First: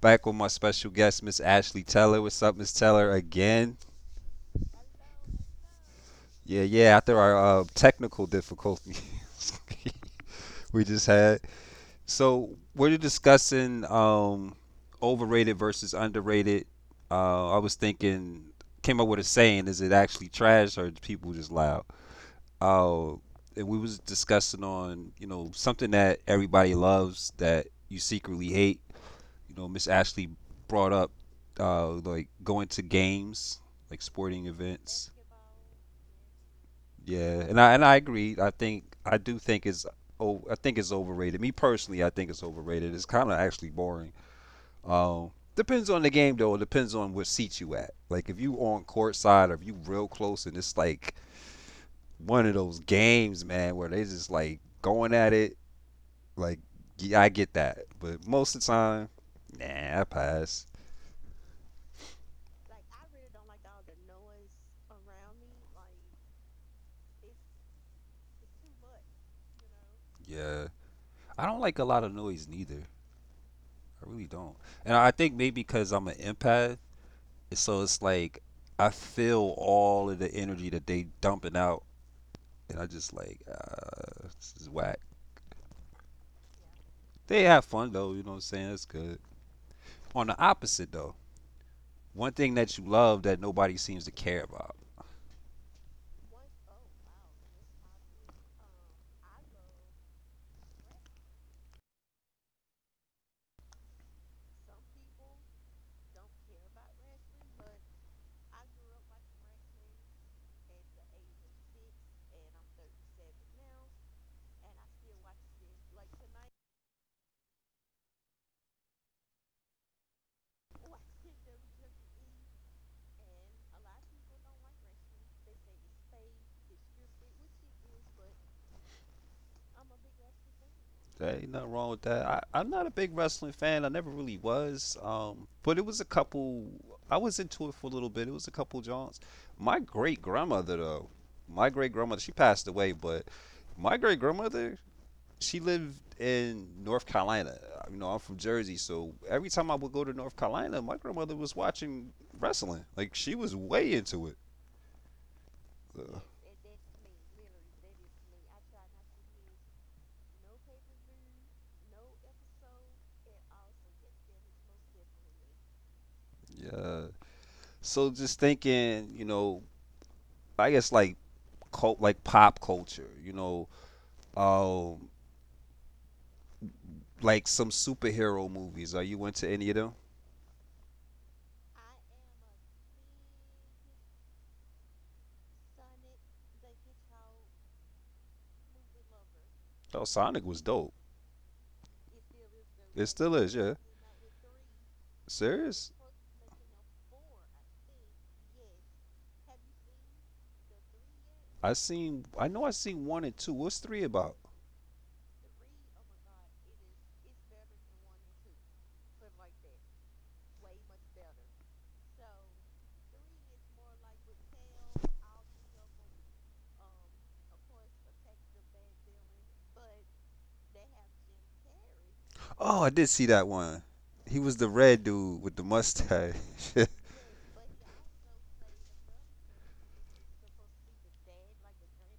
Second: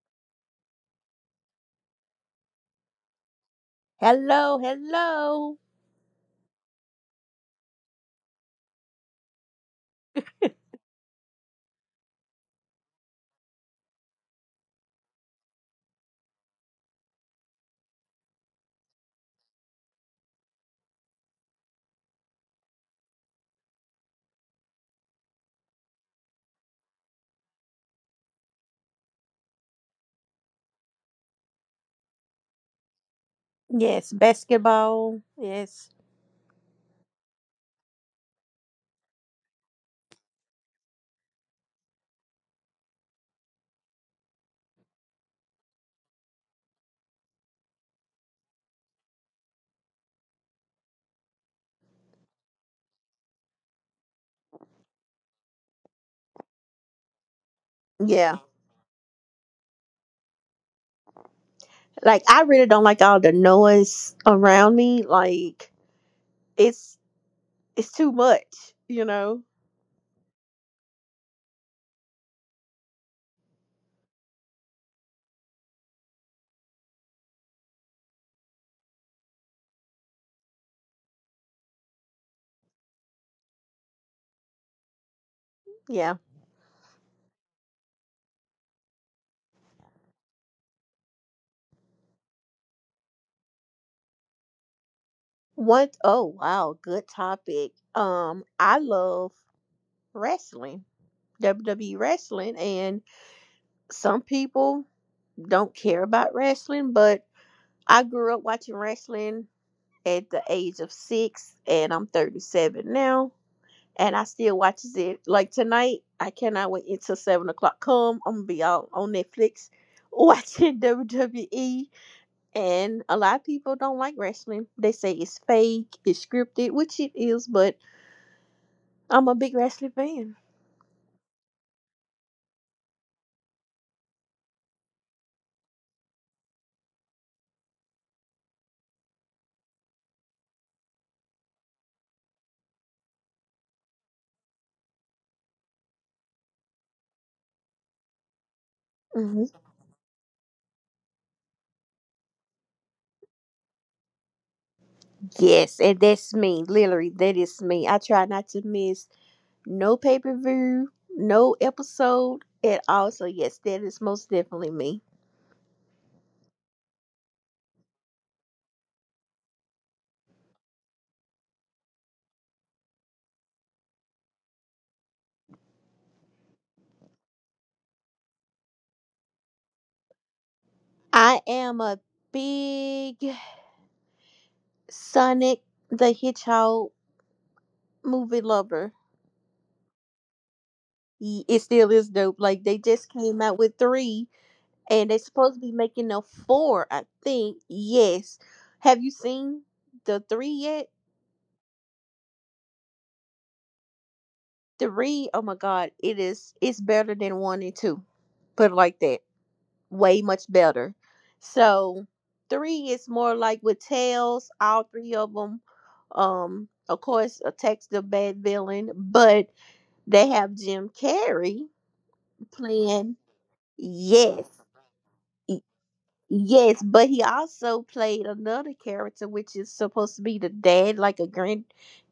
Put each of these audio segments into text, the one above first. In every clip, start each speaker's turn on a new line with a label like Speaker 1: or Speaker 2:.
Speaker 1: back with my special guest, Miss Ashley Teller. What's up, Miss Teller? Again,
Speaker 2: Hello, hello.
Speaker 1: yeah, yeah. After our technical difficulties we just had, so we're discussing overrated versus underrated. I was thinking, came up with a saying: is it actually trash or is people just loud? Uh, and we was discussing on, you know, something that everybody loves that you secretly hate, you know. Miss Ashley brought up like going to games, like
Speaker 2: Yes,
Speaker 1: sporting events.
Speaker 2: basketball. Yes.
Speaker 1: Yeah, and I agree. I think I do think it's oh I think it's overrated. Me personally, I think it's overrated. It's kind of actually boring. Depends on the game though. It depends on what seat you at. Like if you on court side or if you real close and it's like one of those games, man, where they just like going at it. Like yeah, I get that, but
Speaker 2: Yeah.
Speaker 1: most of the time, nah, I pass.
Speaker 2: Like I really don't like all the noise around me. Like it's it's too much, you know?
Speaker 1: Yeah. I don't like a lot of noise neither. I really don't. And I think maybe because I'm an empath, so it's like I feel all of the energy that they dumping out, and I just like this is whack.
Speaker 2: Yeah.
Speaker 1: They have fun though, you know what I'm saying? That's good. On the opposite though, one thing that you love that nobody seems to care about.
Speaker 2: What oh wow, good topic. I love wrestling. WWE wrestling and some people don't care about wrestling, but I grew up watching wrestling at the age of 6 and I'm 37 now. And I still watches it. Like tonight, I cannot wait until 7 o'clock come. I'm gonna be out on Netflix watching WWE. And a lot of people don't like wrestling. They say it's fake, it's scripted, which it is, but I'm a big wrestling fan.
Speaker 1: There ain't nothing wrong with that. I'm not a big wrestling fan. I never really was. But it was a couple. I was into it for a little bit. It was a couple jaunts. My great grandmother, though, my great grandmother, she passed away, but my great grandmother, she lived in North Carolina. You know, I'm from Jersey, so every
Speaker 2: Mhm.
Speaker 1: time I would go to North Carolina, my grandmother was watching wrestling. Like she was way into it.
Speaker 2: Yes, and
Speaker 1: Uh,
Speaker 2: that's me. Literally, that is me. I try not to miss. No pay per view, no episode at all. So, yes, that is most definitely me.
Speaker 1: yeah. So just thinking, you know, I guess like cult, like pop culture, you know. Um, like some superhero movies. Are you into any of them?
Speaker 2: I am a big Sonic the Hedgehog movie lover.
Speaker 1: Oh, Sonic was dope.
Speaker 2: It still is dope. Like, they
Speaker 1: It
Speaker 2: just
Speaker 1: still
Speaker 2: came
Speaker 1: is,
Speaker 2: out
Speaker 1: yeah.
Speaker 2: with three, and they're supposed to be
Speaker 1: Serious?
Speaker 2: making a four, I think. Yes. Have you seen the three yet?
Speaker 1: I seen. I know I seen one and two. What's three about?
Speaker 2: Three, oh my God, it's better than one and two. Put it like that. Way much better. So three is more like with tails, all three of them. Of course, attacks the bad villain, but they have Jim Carrey
Speaker 1: Oh, I did
Speaker 2: playing.
Speaker 1: see that one. He
Speaker 2: Yes,
Speaker 1: was the red dude with the
Speaker 2: y-
Speaker 1: mustache.
Speaker 2: yes, but he also played another character, which is supposed to be the dad, like a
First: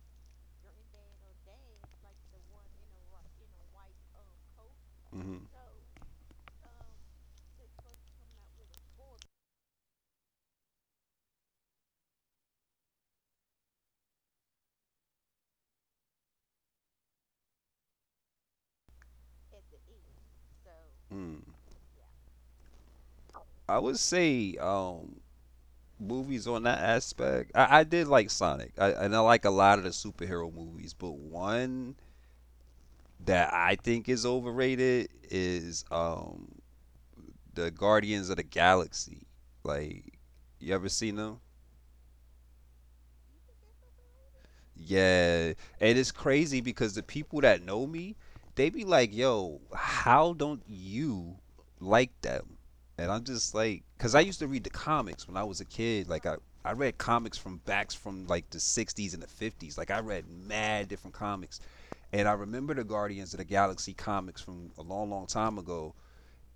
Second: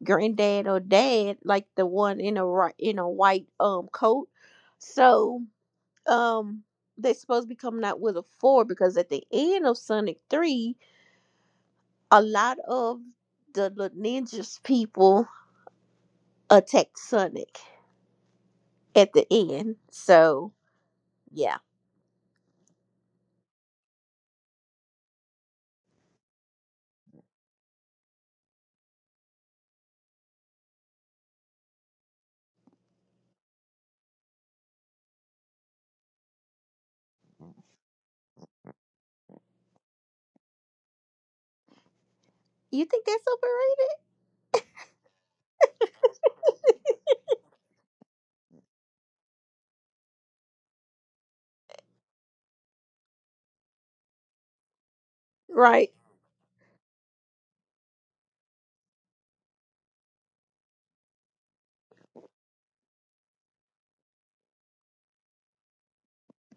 Speaker 2: granddad or dad, like the one in a white coat. So
Speaker 1: Mhm.
Speaker 2: um they supposed to be coming out with a four because at the end of Sonic Three, a lot of the little ninjas people attacked Sonic at the end. So
Speaker 1: Mm,
Speaker 2: yeah,
Speaker 1: I would say movies on that aspect. I did like Sonic, I, and I like a lot of the superhero movies. But one that I think is overrated is the Guardians of the Galaxy. Like, you ever seen them?
Speaker 2: you think that's overrated?
Speaker 1: Yeah, and it's crazy because the people that know me, they be like, "Yo, how don't you like them?" And I'm just like, because I used to read the comics when I was a
Speaker 2: Right?
Speaker 1: kid. Like, I read comics from backs from like the 60s and the 50s. Like, I read mad different comics, and I remember the Guardians of the Galaxy comics from a long, long time ago.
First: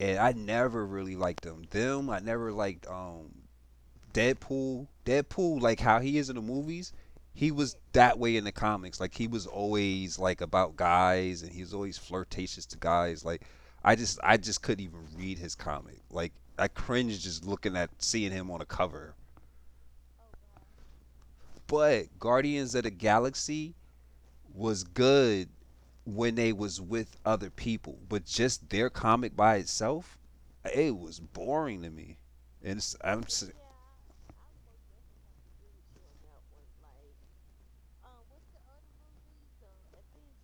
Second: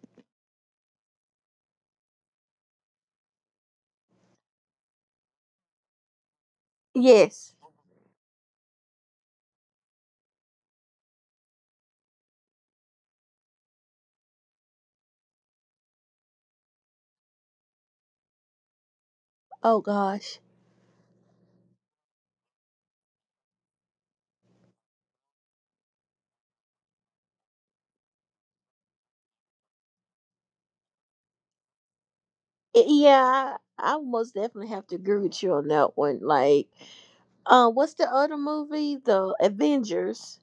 Speaker 1: And I never really liked them. Them, I never liked Deadpool, Deadpool, like how he is in the movies, he
Speaker 2: Yes.
Speaker 1: was that way in the comics. Like he was always like about guys, and he was always flirtatious to guys. Like I just couldn't even read his comic. Like I cringed just looking at seeing him on a cover.
Speaker 2: Oh gosh.
Speaker 1: But Guardians of the Galaxy was good when they was with other people, but just their comic by itself, it was boring to me. Mm-hmm,
Speaker 2: Yeah, I most definitely have to agree with you on that one. Like, what's the other movie? The Avengers.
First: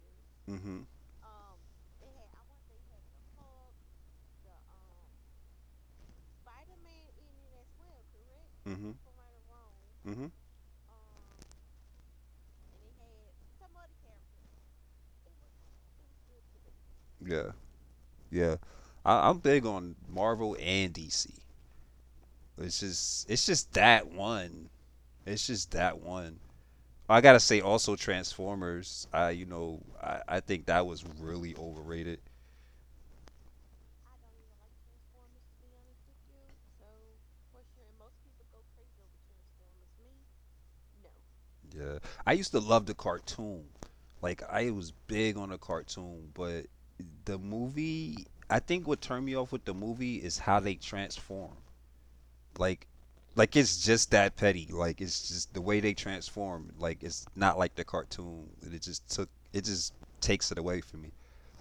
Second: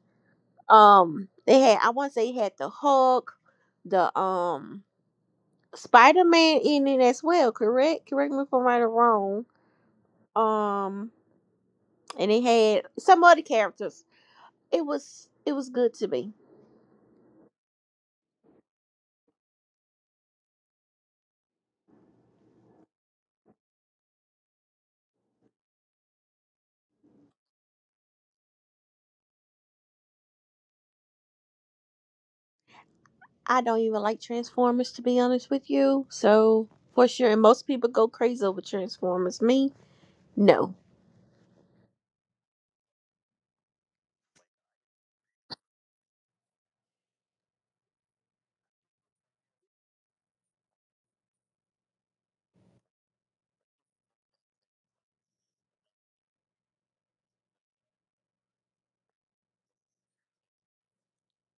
Speaker 2: They had I want to say they had the Hulk, the Spider Man in it as well, correct? Correct me if I'm right or
Speaker 1: hmm
Speaker 2: wrong.
Speaker 1: hmm
Speaker 2: Um, and it had some other characters. It was good to me.
Speaker 1: yeah. Yeah, I'm big on Marvel and DC. It's just that one. It's just that one. I gotta say also Transformers. I you know I think that was really overrated.
Speaker 2: I don't even like Transformers to be honest with you. So for sure, and most people go crazy over Transformers. Me, no.
Speaker 1: Yeah, I used to love the cartoon. Like I was big on the cartoon, but the movie. I think what turned me off with the movie is how they transform. like like it's just that petty. Like it's just the way they transform. Like it's not like the cartoon. It just takes it away from me.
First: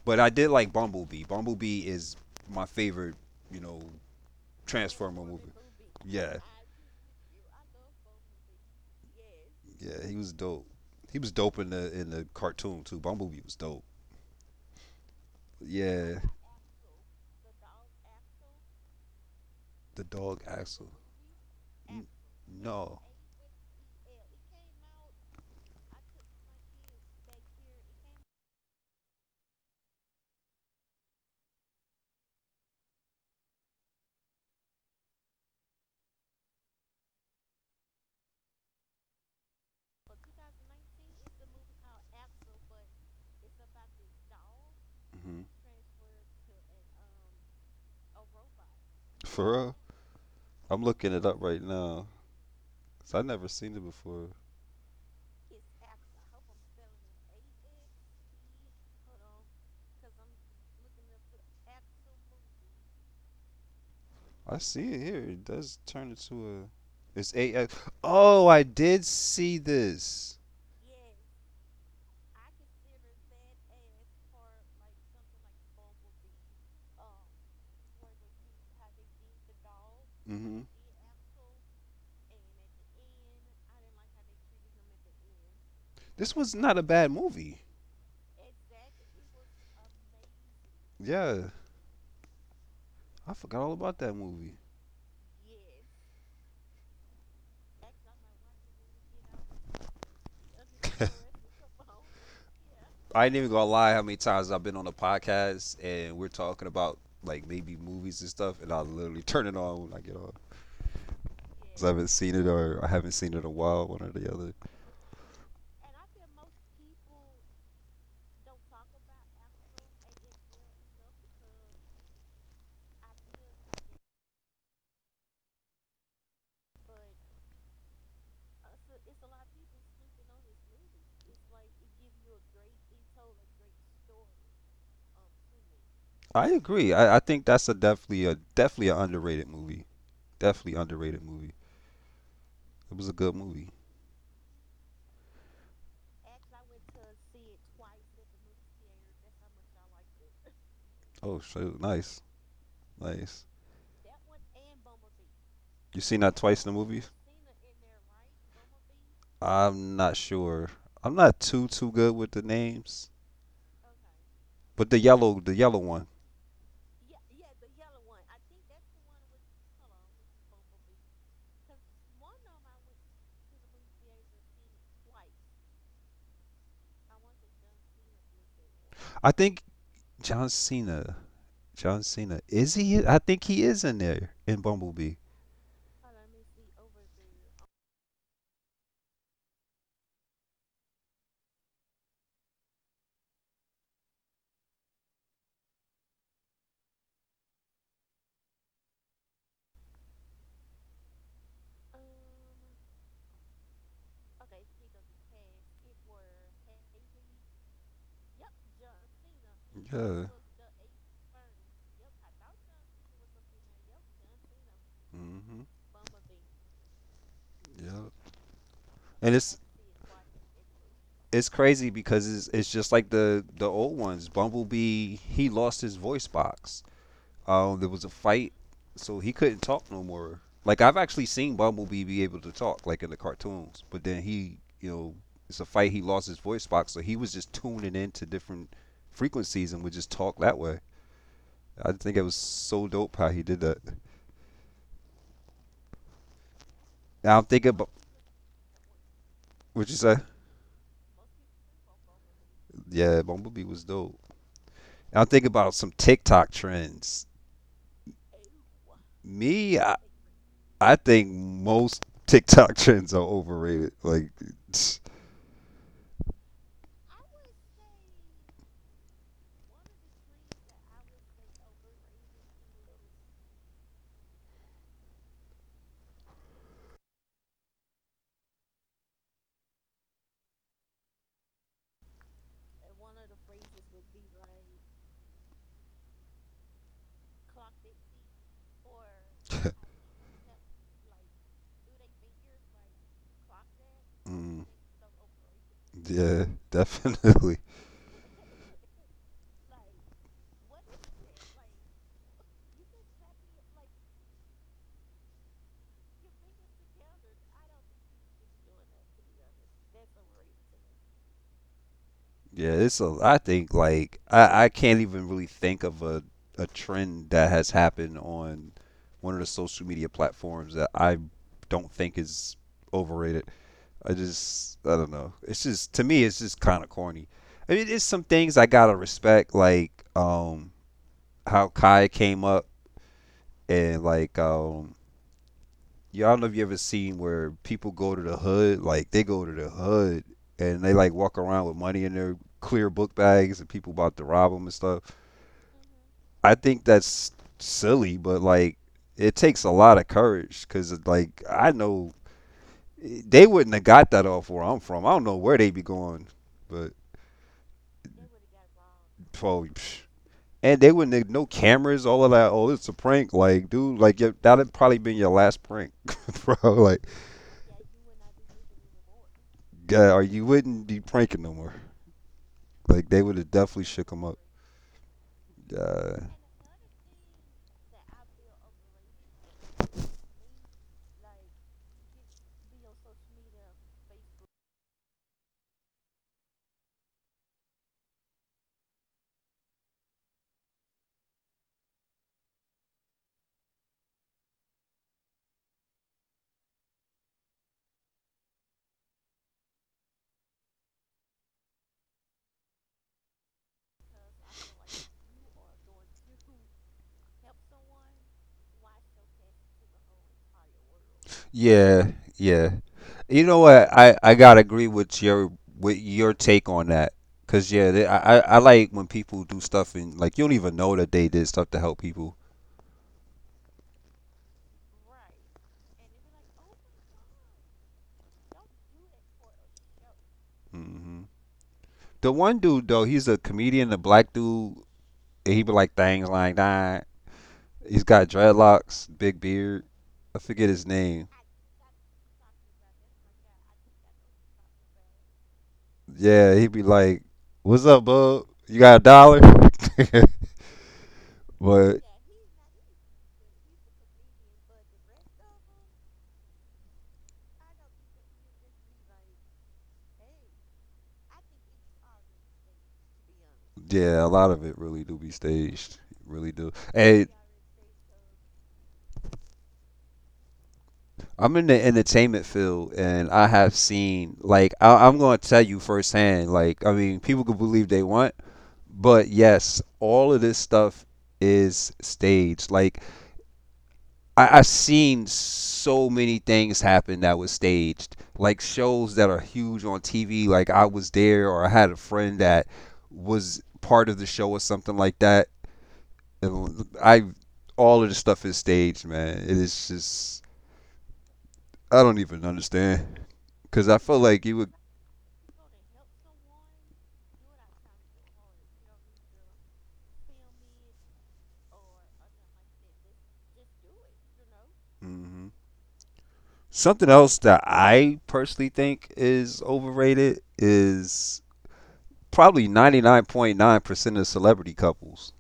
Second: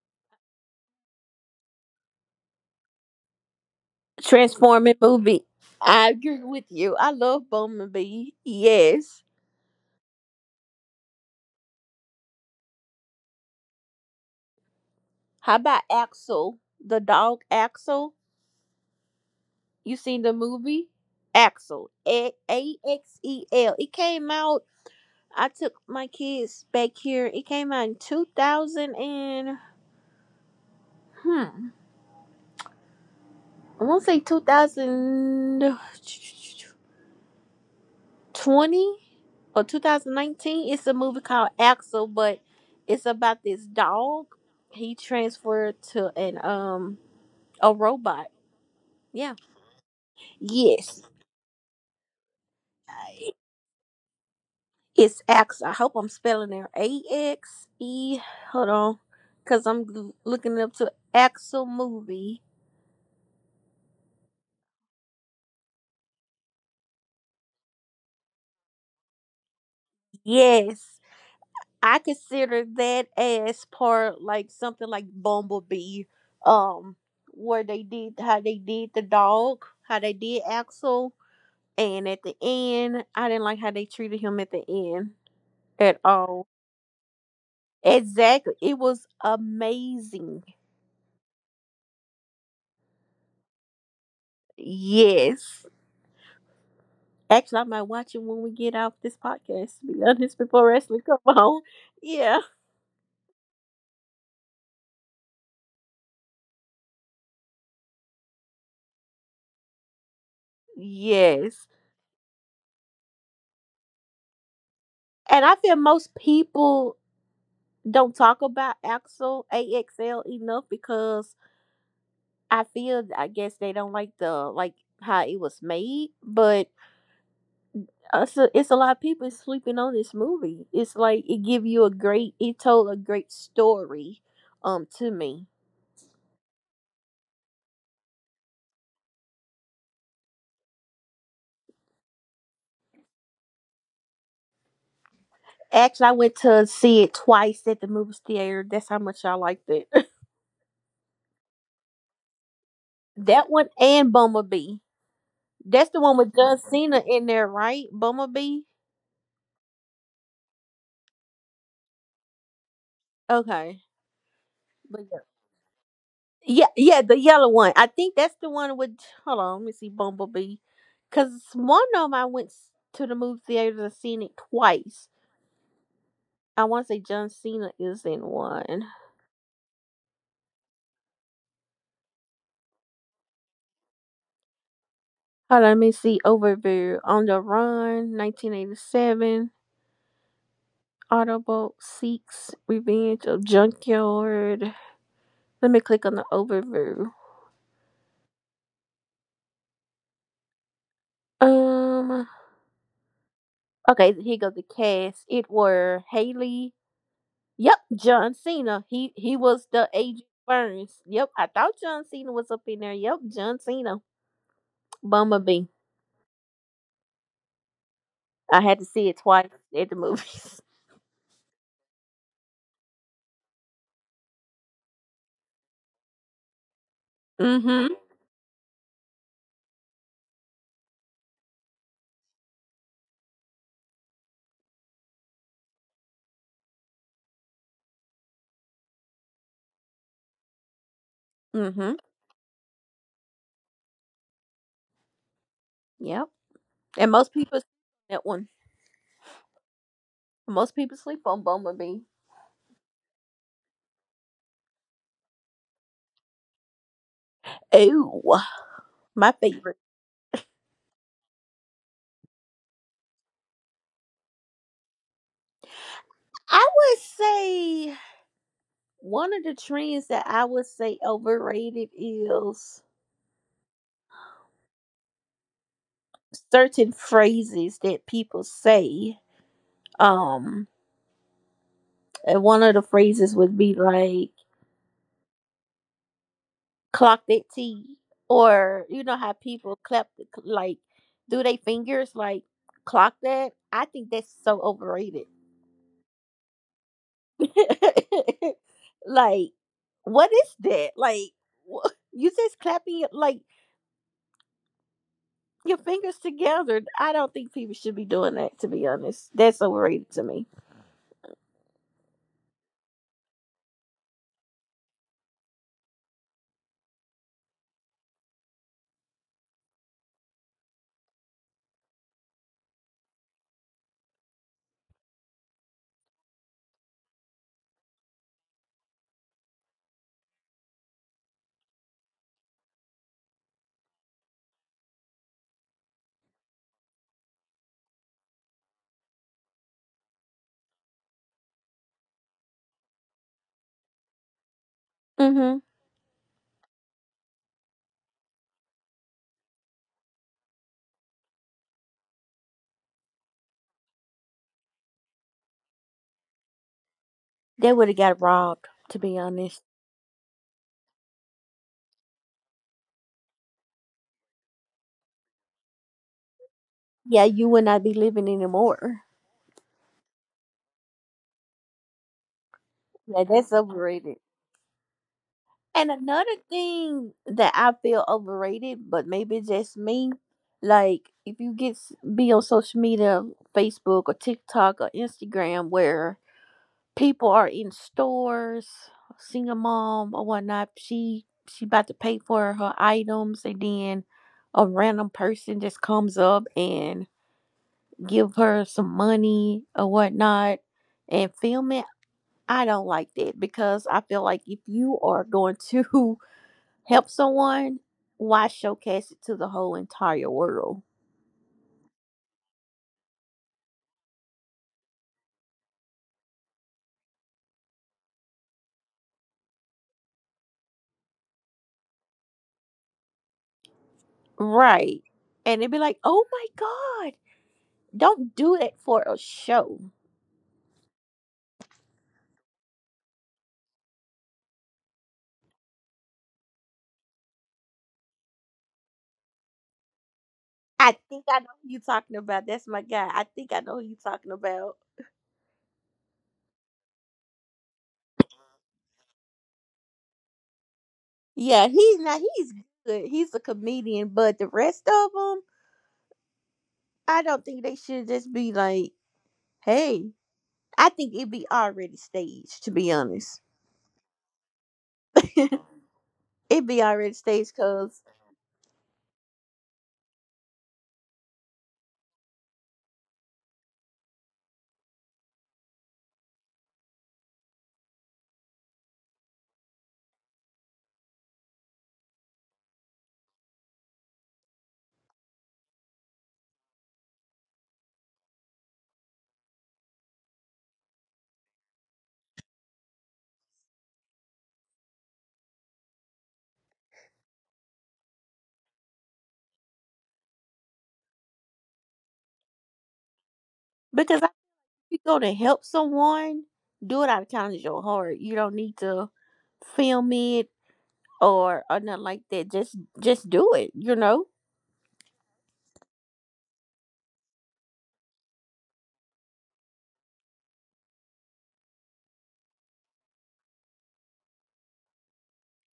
Speaker 1: But I did like Bumblebee. Bumblebee is my favorite, you know,
Speaker 2: Transforming
Speaker 1: Transformer
Speaker 2: movie.
Speaker 1: movie.
Speaker 2: I
Speaker 1: Yeah,
Speaker 2: agree with you. I love Bumblebee. Yes.
Speaker 1: yeah, he was dope. He was dope in the cartoon too. Bumblebee was dope.
Speaker 2: How about
Speaker 1: Yeah,
Speaker 2: Axel, the dog Axel? You
Speaker 1: the
Speaker 2: seen the
Speaker 1: dog
Speaker 2: movie?
Speaker 1: Axel.
Speaker 2: Axel.
Speaker 1: N-
Speaker 2: A
Speaker 1: No,
Speaker 2: X E L. It came out. I took my kids back here. It came out in 2000 and hmm, I won't say 2020 or 2019. It's a movie called Axel, but it's about this dog. He
Speaker 1: hmm,
Speaker 2: transferred to an a robot. Yeah.
Speaker 1: for real. I'm
Speaker 2: Yes.
Speaker 1: looking it up right now, 'cause I never seen it before.
Speaker 2: It's Axel. I hope I'm spelling it AXE. Hold on, cause I'm looking up to Axel movie.
Speaker 1: I see it here. It does turn into a. It's eight. Oh, I did see this.
Speaker 2: Yes. I consider that as part like something like Bumblebee, um, where they did how they did the dog, how they did
Speaker 1: Hmm.
Speaker 2: Axel, and at the end, I didn't like how they treated him at the end at
Speaker 1: This
Speaker 2: all.
Speaker 1: was not a bad movie.
Speaker 2: Exactly, it was amazing.
Speaker 1: Yeah, I forgot all about that movie.
Speaker 2: Yes, actually, I might watch it when we get off this podcast. To be honest, before wrestling come on, yeah,
Speaker 1: I ain't even gonna lie how many times I've been on the podcast and we're talking about like maybe movies and stuff, and I literally turn it on when I get off.
Speaker 2: yes.
Speaker 1: 'Cause I haven't seen it or I haven't seen it in a while, one or the other.
Speaker 2: And I feel most people don't talk about Axel AXL enough because I feel I guess they don't like the like how it was made, but it's a lot of people sleeping on this movie. It's like it told a great story to me.
Speaker 1: I agree. I think that's a definitely an underrated movie. Definitely underrated movie. It was a good movie.
Speaker 2: Actually, I went to see it twice at the movie theater. That's how much I liked it.
Speaker 1: Oh shoot, nice, nice.
Speaker 2: that one and Bumblebee. That's
Speaker 1: You
Speaker 2: the one
Speaker 1: seen that
Speaker 2: with John
Speaker 1: twice in the movie?
Speaker 2: Cena in there, right? Bumblebee.
Speaker 1: I'm not sure. I'm not too good with the names,
Speaker 2: Okay,
Speaker 1: but
Speaker 2: but yeah.
Speaker 1: the yellow one.
Speaker 2: Yeah, yeah, the yellow one. I think that's the one with. Hold on, let me see Bumblebee, because one of them I went to the movie theater and seen it twice. I want to say John Cena is in one.
Speaker 1: I think John Cena. John Cena. Is he? I think he is in there in Bumblebee.
Speaker 2: Hold on, let me see overview on the run, 1987. Autobot seeks revenge of junkyard. Let me click on the overview. Um. Okay, here goes the cast. It were Haley. Yep, John Cena. He was the
Speaker 1: Yeah.
Speaker 2: agent Burns. Yep, I thought John Cena was up in there. Yep, John Cena. Bummer
Speaker 1: Hmm.
Speaker 2: bee.
Speaker 1: Yeah.
Speaker 2: I had to see it
Speaker 1: And
Speaker 2: twice
Speaker 1: it's
Speaker 2: at the movies.
Speaker 1: it's crazy because it's just like the old ones. Bumblebee, he lost his voice box. There
Speaker 2: Hmm,
Speaker 1: was a fight, so he couldn't talk no more. Like I've actually seen Bumblebee be able to talk, like in the cartoons, but then he, you know, it's a fight. He lost his voice box, so he was just tuning into different frequencies and would just talk that way. I
Speaker 2: hmm.
Speaker 1: think it was so dope how he did that.
Speaker 2: Yep. And most
Speaker 1: Now I'm
Speaker 2: people
Speaker 1: thinking about
Speaker 2: that one.
Speaker 1: what you say.
Speaker 2: Most people sleep on Bummer bee.
Speaker 1: Yeah, Bumblebee was dope. Now I'm thinking about some TikTok trends.
Speaker 2: Oh, my
Speaker 1: Me,
Speaker 2: favorite.
Speaker 1: I, I think most TikTok trends are overrated. Like
Speaker 2: I would say one of the trends that I would say overrated is certain phrases that people say. Um, and one of the phrases would be like clock their teeth, or you know how people clap, like do they fingers like clock that. I think that's
Speaker 1: mm.
Speaker 2: so overrated.
Speaker 1: Yeah, definitely.
Speaker 2: Like, what is that, like you just clapping like your fingers together. I don't think people should be doing that, to be honest. That's overrated to me.
Speaker 1: Yeah, it's a. I think like I can't even really think of a trend that has happened on one of the social media platforms that I don't think is overrated. I just I don't know. It's just to me it's just kind of corny. I mean, it's some things I gotta respect, like how Kai came up and like y'all I don't know if you ever seen where people go to the hood, like they go to the hood and they like walk around with money in their clear book bags and people about to rob them and stuff.
Speaker 2: Hmm.
Speaker 1: I think that's silly, but like it takes a lot of courage because like I know they wouldn't have got that off where I'm from. I don't know where they be going, but
Speaker 2: They would have got robbed, to be honest.
Speaker 1: probably. Psh. And they wouldn't have no cameras, all of that. Oh, it's a prank, like dude, like that would probably been your last prank, bro. Like,
Speaker 2: Yeah, you would not be living anymore.
Speaker 1: yeah, or you wouldn't be pranking no more. Like they
Speaker 2: Yeah,
Speaker 1: would have
Speaker 2: that's
Speaker 1: definitely shook
Speaker 2: overrated.
Speaker 1: him up.
Speaker 2: And
Speaker 1: Uh,
Speaker 2: another thing that I feel overrated, but maybe it's just me, like if you get be on social media, Facebook or TikTok or Instagram, where people are in stores, single mom or whatnot, she about to pay for her items, and then a random person just comes up and give her some money or whatnot, and film it. I don't like that because I feel like if you are going to help someone, why showcase it to the whole entire world?
Speaker 1: Yeah, yeah. You know what? I gotta agree with your take on that. Cause yeah, they, I like when people do stuff and like you don't even know that they did stuff to help people.
Speaker 2: Right. And it'd be like, oh my God, don't do it for a show.
Speaker 1: Hmm. The one dude though, he's a comedian, a black dude. And he be like things like that. He's got dreadlocks, big beard. I forget his
Speaker 2: I
Speaker 1: name.
Speaker 2: think I know who you're talking about. That's my guy. I think I know who you're talking about.
Speaker 1: Yeah, he'd be like, "What's up, bub? You got a dollar?"
Speaker 2: Yeah,
Speaker 1: But
Speaker 2: he's not, he's good. He's a comedian, but the rest of them, I don't think they should just be like, hey, I think it'd be already staged, to be honest.
Speaker 1: yeah, a lot of it really do be staged. Really
Speaker 2: It'd
Speaker 1: do.
Speaker 2: be already
Speaker 1: And
Speaker 2: staged cause,
Speaker 1: I'm in the entertainment field, and I have seen like I'm going to tell you firsthand. Like I mean, people can believe they want, but yes, all of this stuff is staged. Like I've seen so many things happen that was staged. Like shows that are huge on TV. Like I was there, or I had a friend that was part of the show or something like that I all of this stuff is staged, man. It is just I don't even understand
Speaker 2: because I.
Speaker 1: because I feel
Speaker 2: You
Speaker 1: like you
Speaker 2: go
Speaker 1: would.
Speaker 2: to help someone, do it out of kindness of your heart. You don't need to film it or nothing like that. Just do it, you know?
Speaker 1: Hmm. Something else that I personally think is overrated is probably ninety nine point % of celebrity couples.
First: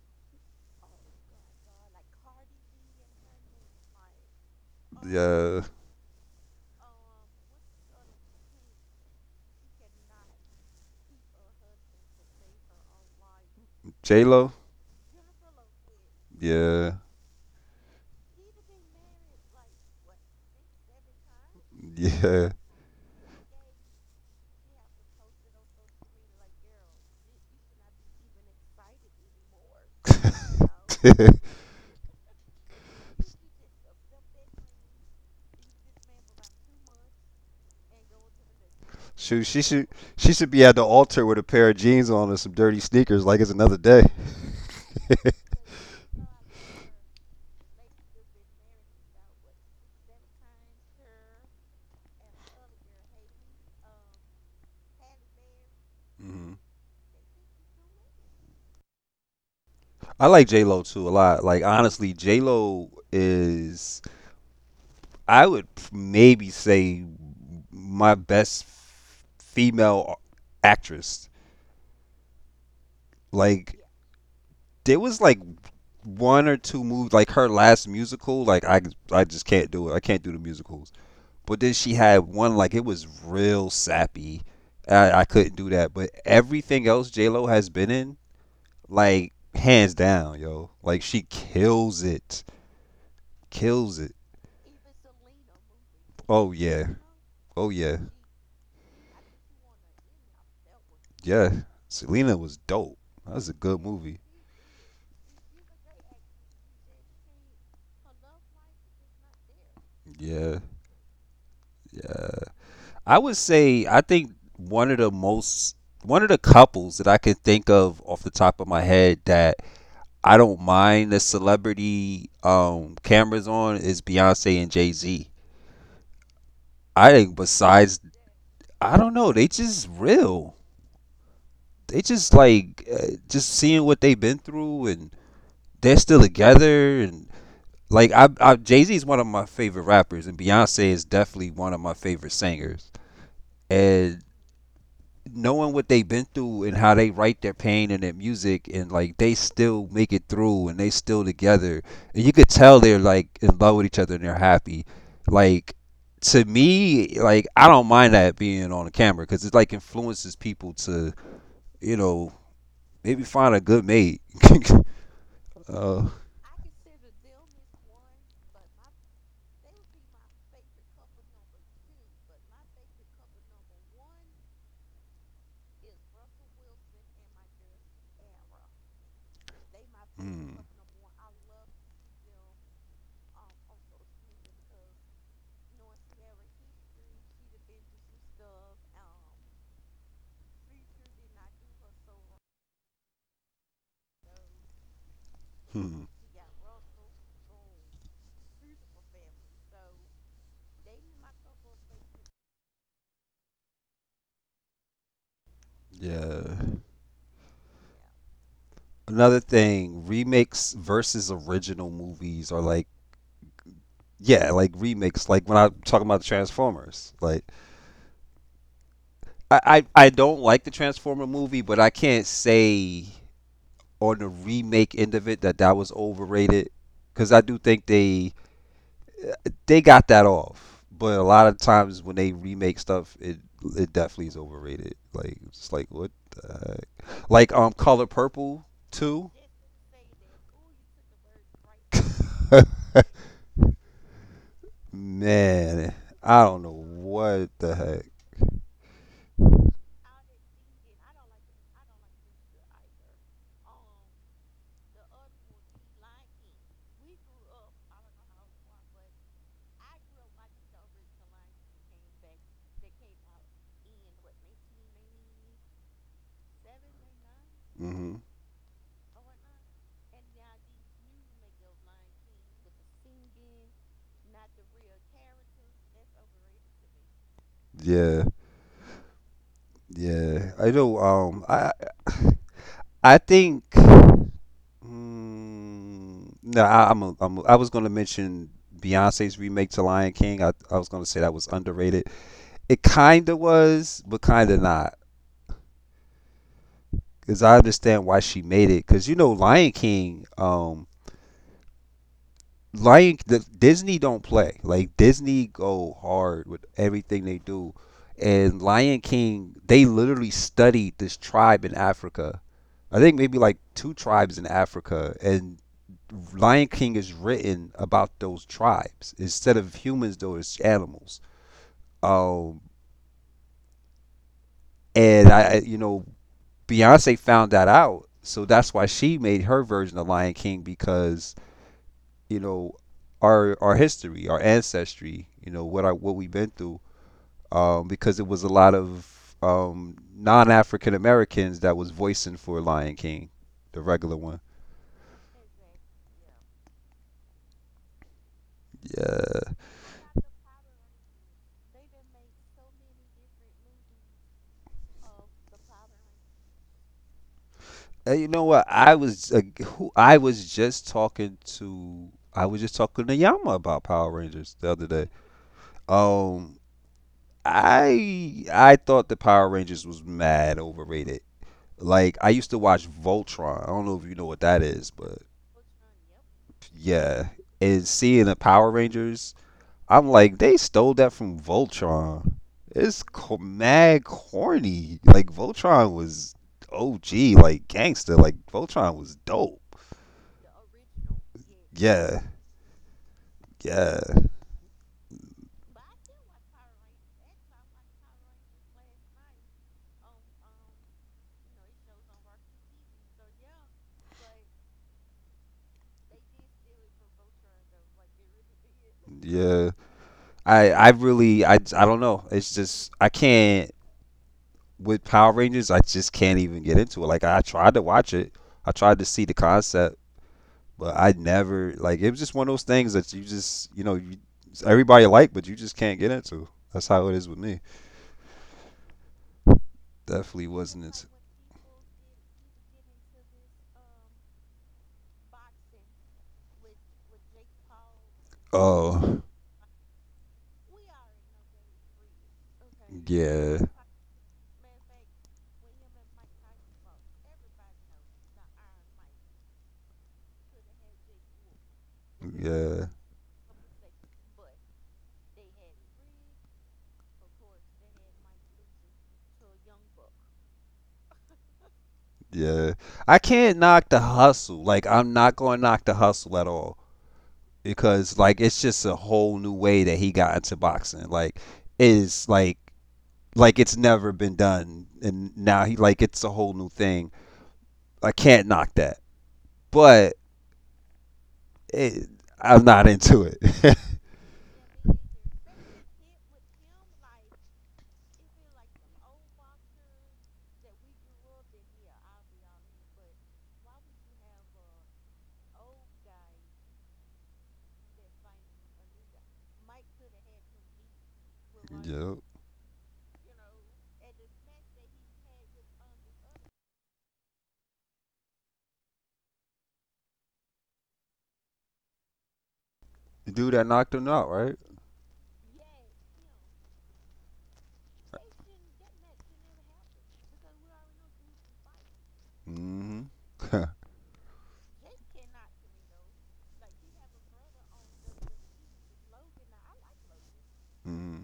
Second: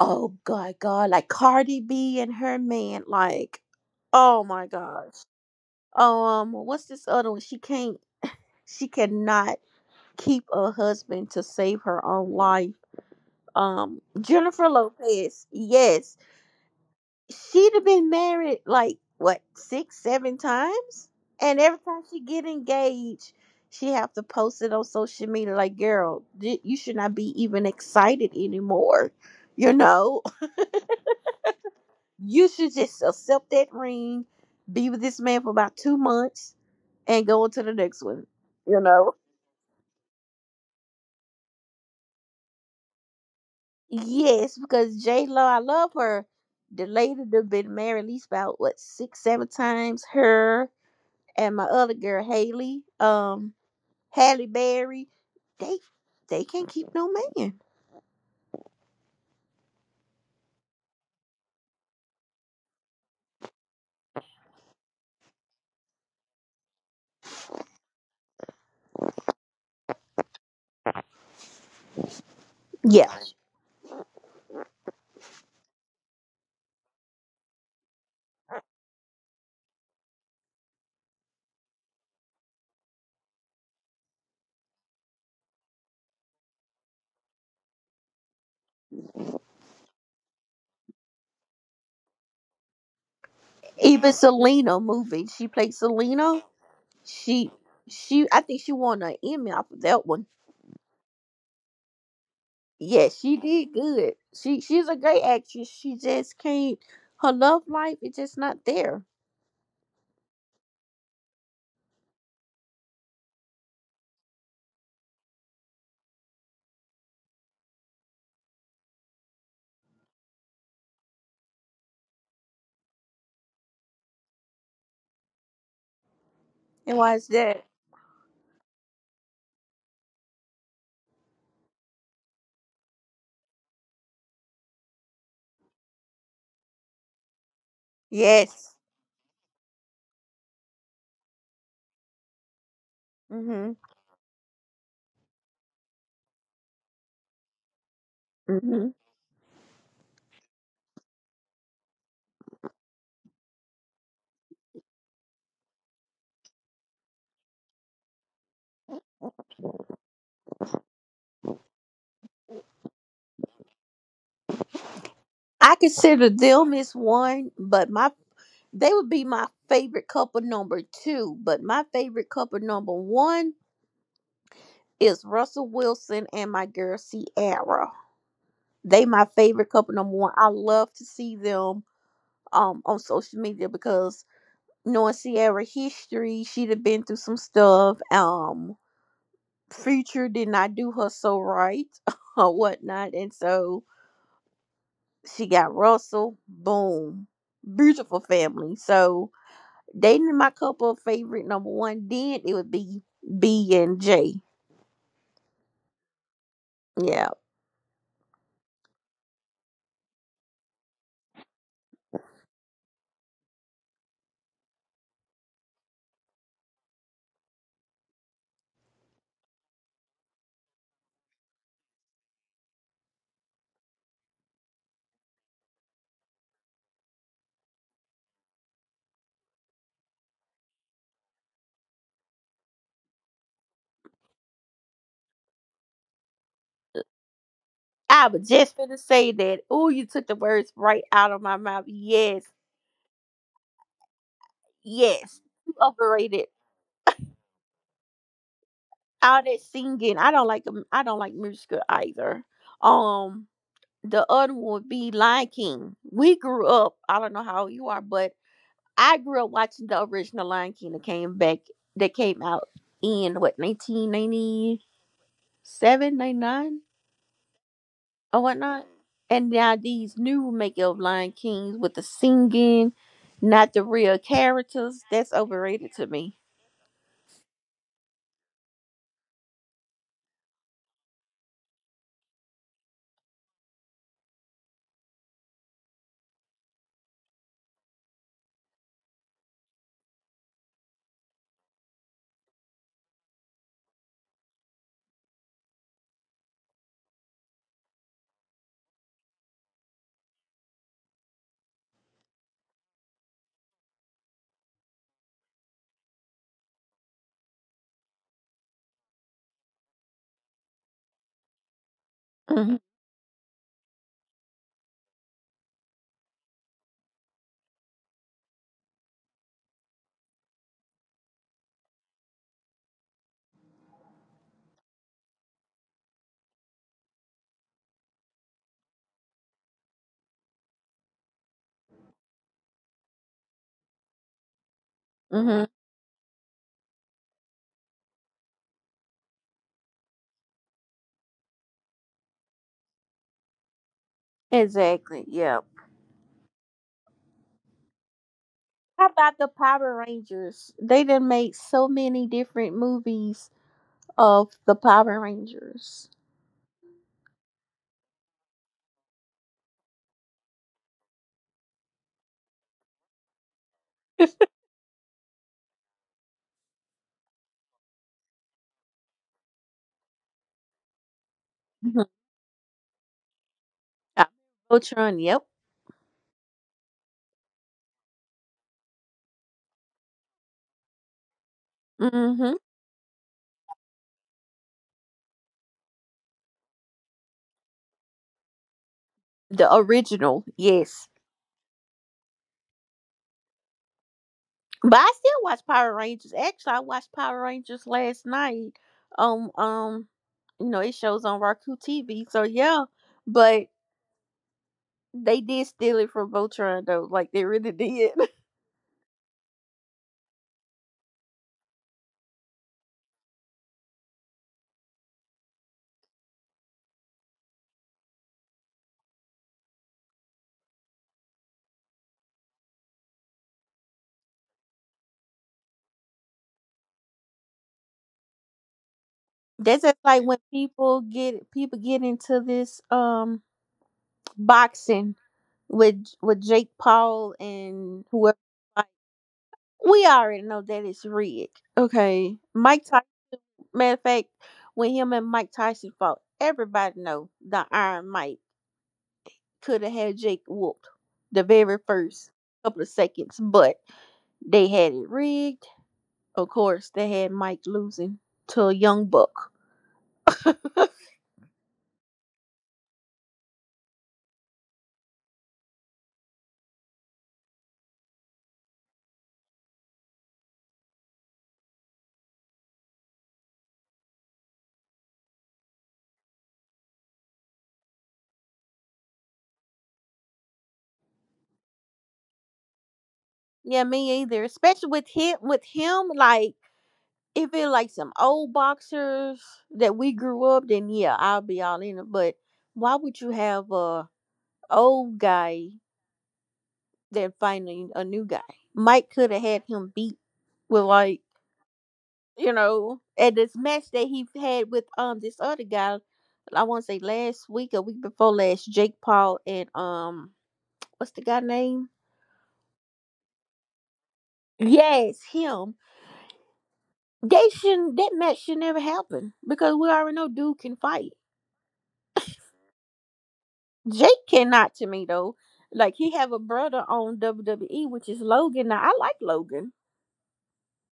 Speaker 2: Oh god, God, like Cardi B and her man, like oh my gosh.
Speaker 1: Yeah,
Speaker 2: What's this other one? She cannot keep a husband to save her own life.
Speaker 1: J Lo.
Speaker 2: Jennifer Lopez, yes,
Speaker 1: Yeah,
Speaker 2: she'd have been married like what six seven times, and every time she
Speaker 1: yeah.
Speaker 2: get engaged she have to post it on social media like, girl, you should not be even excited anymore you know you should just accept that ring, be with this man for about 2 months, and go on to the next one you
Speaker 1: Shoot,
Speaker 2: know
Speaker 1: she should be at the altar with a pair of jeans on and some dirty sneakers, like it's another day.
Speaker 2: yes, because J Lo, I love her, the lady that been married at least about what six seven times, her and my other girl Haley. Halle Berry, they they can't
Speaker 1: Mhm.
Speaker 2: keep no man.
Speaker 1: I like J Lo too a lot. Like honestly, J Lo is I would maybe say my best female actress.
Speaker 2: Yeah,
Speaker 1: Like there was like one or two movies, like her last musical. I just can't do it. I can't do the musicals. But then she had one like it was real sappy. I couldn't do that. But everything else J Lo has been in, like hands down, yo. Like she kills it, kills
Speaker 2: even
Speaker 1: it.
Speaker 2: Selena movie, she played Selena.
Speaker 1: Oh yeah,
Speaker 2: She
Speaker 1: oh yeah,
Speaker 2: I think she won an Emmy off of that one.
Speaker 1: yeah. Selena was dope.
Speaker 2: Yeah,
Speaker 1: That
Speaker 2: she
Speaker 1: was a
Speaker 2: did
Speaker 1: good movie.
Speaker 2: good. She's a great actress. She just can't. Her love life is just not there.
Speaker 1: Yeah, I would say I think one of the most one of the couples that I can think of off the top of my head that I don't mind the celebrity cameras on is Beyonce and Jay Z. I think
Speaker 2: And why is
Speaker 1: besides
Speaker 2: that?
Speaker 1: I don't know, they just real. They just like just seeing what they've been through and they're still together and like I Jay Z is
Speaker 2: Yes.
Speaker 1: one of my favorite rappers, and Beyonce is definitely one of my favorite singers.
Speaker 2: Mhm.
Speaker 1: And knowing what they've been through and how they write their pain in their music, and like
Speaker 2: Mhm.
Speaker 1: they still make it through, and they still together, and you could tell they're like in love with each other and they're happy. Like to me, like I don't mind that being on the camera because it like influences people to you know maybe find a good mate. uh,
Speaker 2: I consider them as one, but my they would be my favorite couple number two. But my favorite couple number one is Russell Wilson and my girl Ciara. They my favorite couple
Speaker 1: hmm.
Speaker 2: number one. I love to see them on social media because knowing Ciara history, she'd have been through some stuff. Future did not do her so right or whatnot. And so she
Speaker 1: Hmm.
Speaker 2: got Russell. Boom. Beautiful family. So they my couple favorite number one. Then it would be B and J.
Speaker 1: Yeah.
Speaker 2: Yeah.
Speaker 1: Another thing, remakes versus original movies are like yeah, like remakes. Like when I'm talking about the Transformers, like I don't like the Transformer movie, but I can't say on the remake end of it that that was overrated because I do think they got that off. But a lot of times when they remake stuff, it definitely is overrated. Like it's like what the heck? Like Color
Speaker 2: I
Speaker 1: Purple
Speaker 2: was just
Speaker 1: too.
Speaker 2: finna say that. Oh, you took the words right out of my mouth. Yes, yes.
Speaker 1: Man,
Speaker 2: You
Speaker 1: I don't know
Speaker 2: overrated.
Speaker 1: what the heck.
Speaker 2: All that singing. I don't like. I don't like musical either. Um, the other one would be Lion King. We grew up. I don't know how old you are, but I grew up watching the original Lion King that came back. That came out in what, 1997, 99,
Speaker 1: Hmm
Speaker 2: or whatnot. And now these new making of Lion Kings with the singing, not the real characters. That's overrated to me.
Speaker 1: Yeah, yeah. I know. I think. Mm, no, I, I'm, a, I'm. Am ai was gonna mention Beyonce's remake to Lion King. I was gonna say that was underrated. It kinda was, but kinda not. Cause I understand why she made it. Cause you know, Lion King. Disney don't play. Like Disney go hard with everything they do. And Lion King, they literally studied this tribe in Africa. I think
Speaker 2: Hmm,
Speaker 1: maybe like two tribes in Africa, and Lion King is written about those tribes. Instead of humans though, it's animals. Um and I- you know, Beyonce found that out. So that's why she made her version of Lion King because you know our history, our ancestry, you know what I
Speaker 2: hmm.
Speaker 1: what we've been through, because it was a lot of non-African Americans that was voicing for Lion King, the regular one.
Speaker 2: Exactly. Yeah.
Speaker 1: Yeah,
Speaker 2: How about the Power Rangers? They done made so many different movies of the Power Rangers.
Speaker 1: and you know what? I was just talking to. I was just talking to Yama about Power Rangers the other day. Um, I thought the Power Rangers was mad overrated. Like I
Speaker 2: Mhm.
Speaker 1: used to watch Voltron. I don't know if you know what
Speaker 2: Uh,
Speaker 1: that is, but
Speaker 2: Voltron. Yep.
Speaker 1: yeah, and seeing the Power Rangers, I'm like, they stole that from Voltron.
Speaker 2: Hmm.
Speaker 1: It's mad corny. Like Voltron was OG, like gangster. Like Voltron was dope.
Speaker 2: The original. Yes.
Speaker 1: Yeah, yeah,
Speaker 2: But I still watch Power Rangers. Actually, I watched Power Rangers last night. Um, um, it shows on Roku TV. So yeah, but they did steal it from Voltron though. Like they really did.
Speaker 1: yeah. I really I don't know. It's just I can't with Power Rangers. I just can't even get into it. Like I tried to watch it. I tried to see the concept. But I never like, it was just one of those things that you just you know you, everybody like, but you just can't get into. That's how it is with me.
Speaker 2: That's just
Speaker 1: Definitely
Speaker 2: like when
Speaker 1: wasn't it.
Speaker 2: people get into this boxing with Jake Paul and whoever.
Speaker 1: Oh
Speaker 2: Like, we already know that it's rigged. Okay, Mike Tyson.
Speaker 1: yeah,
Speaker 2: Matter of fact, when him and Mike Tyson fought, everybody know the Iron Mike could have had Jake whooped the very first
Speaker 1: yeah,
Speaker 2: couple of seconds, but they had it rigged. Of course, they had Mike losing to a young buck.
Speaker 1: yeah. I can't knock the hustle. Like I'm not gonna knock the hustle at all because like it's just a whole new way that he got into boxing. Like it is like it's never been done, and now he like it's a whole new thing. I can't knock that, but it, I'm not into it.
Speaker 2: Yeah, me either. Especially with him, like if it like some old boxers that we grew up, then yeah, I'll be all in it. But why would you have a old guy then finding a new guy? Mike could have had him beat with like
Speaker 1: Yep.
Speaker 2: at this match that he had with this other guy, I want to say last week or week before last, Jake Paul and what's the guy name?
Speaker 1: Dude that knocked him out, right?
Speaker 2: Yes, him. They shouldn't. That match should never happen because we already know dude can fight.
Speaker 1: Mm-hmm.
Speaker 2: Jake cannot to me though. Like he have a brother on WWE, which is Logan. Now I like Logan.
Speaker 1: Mm-hmm.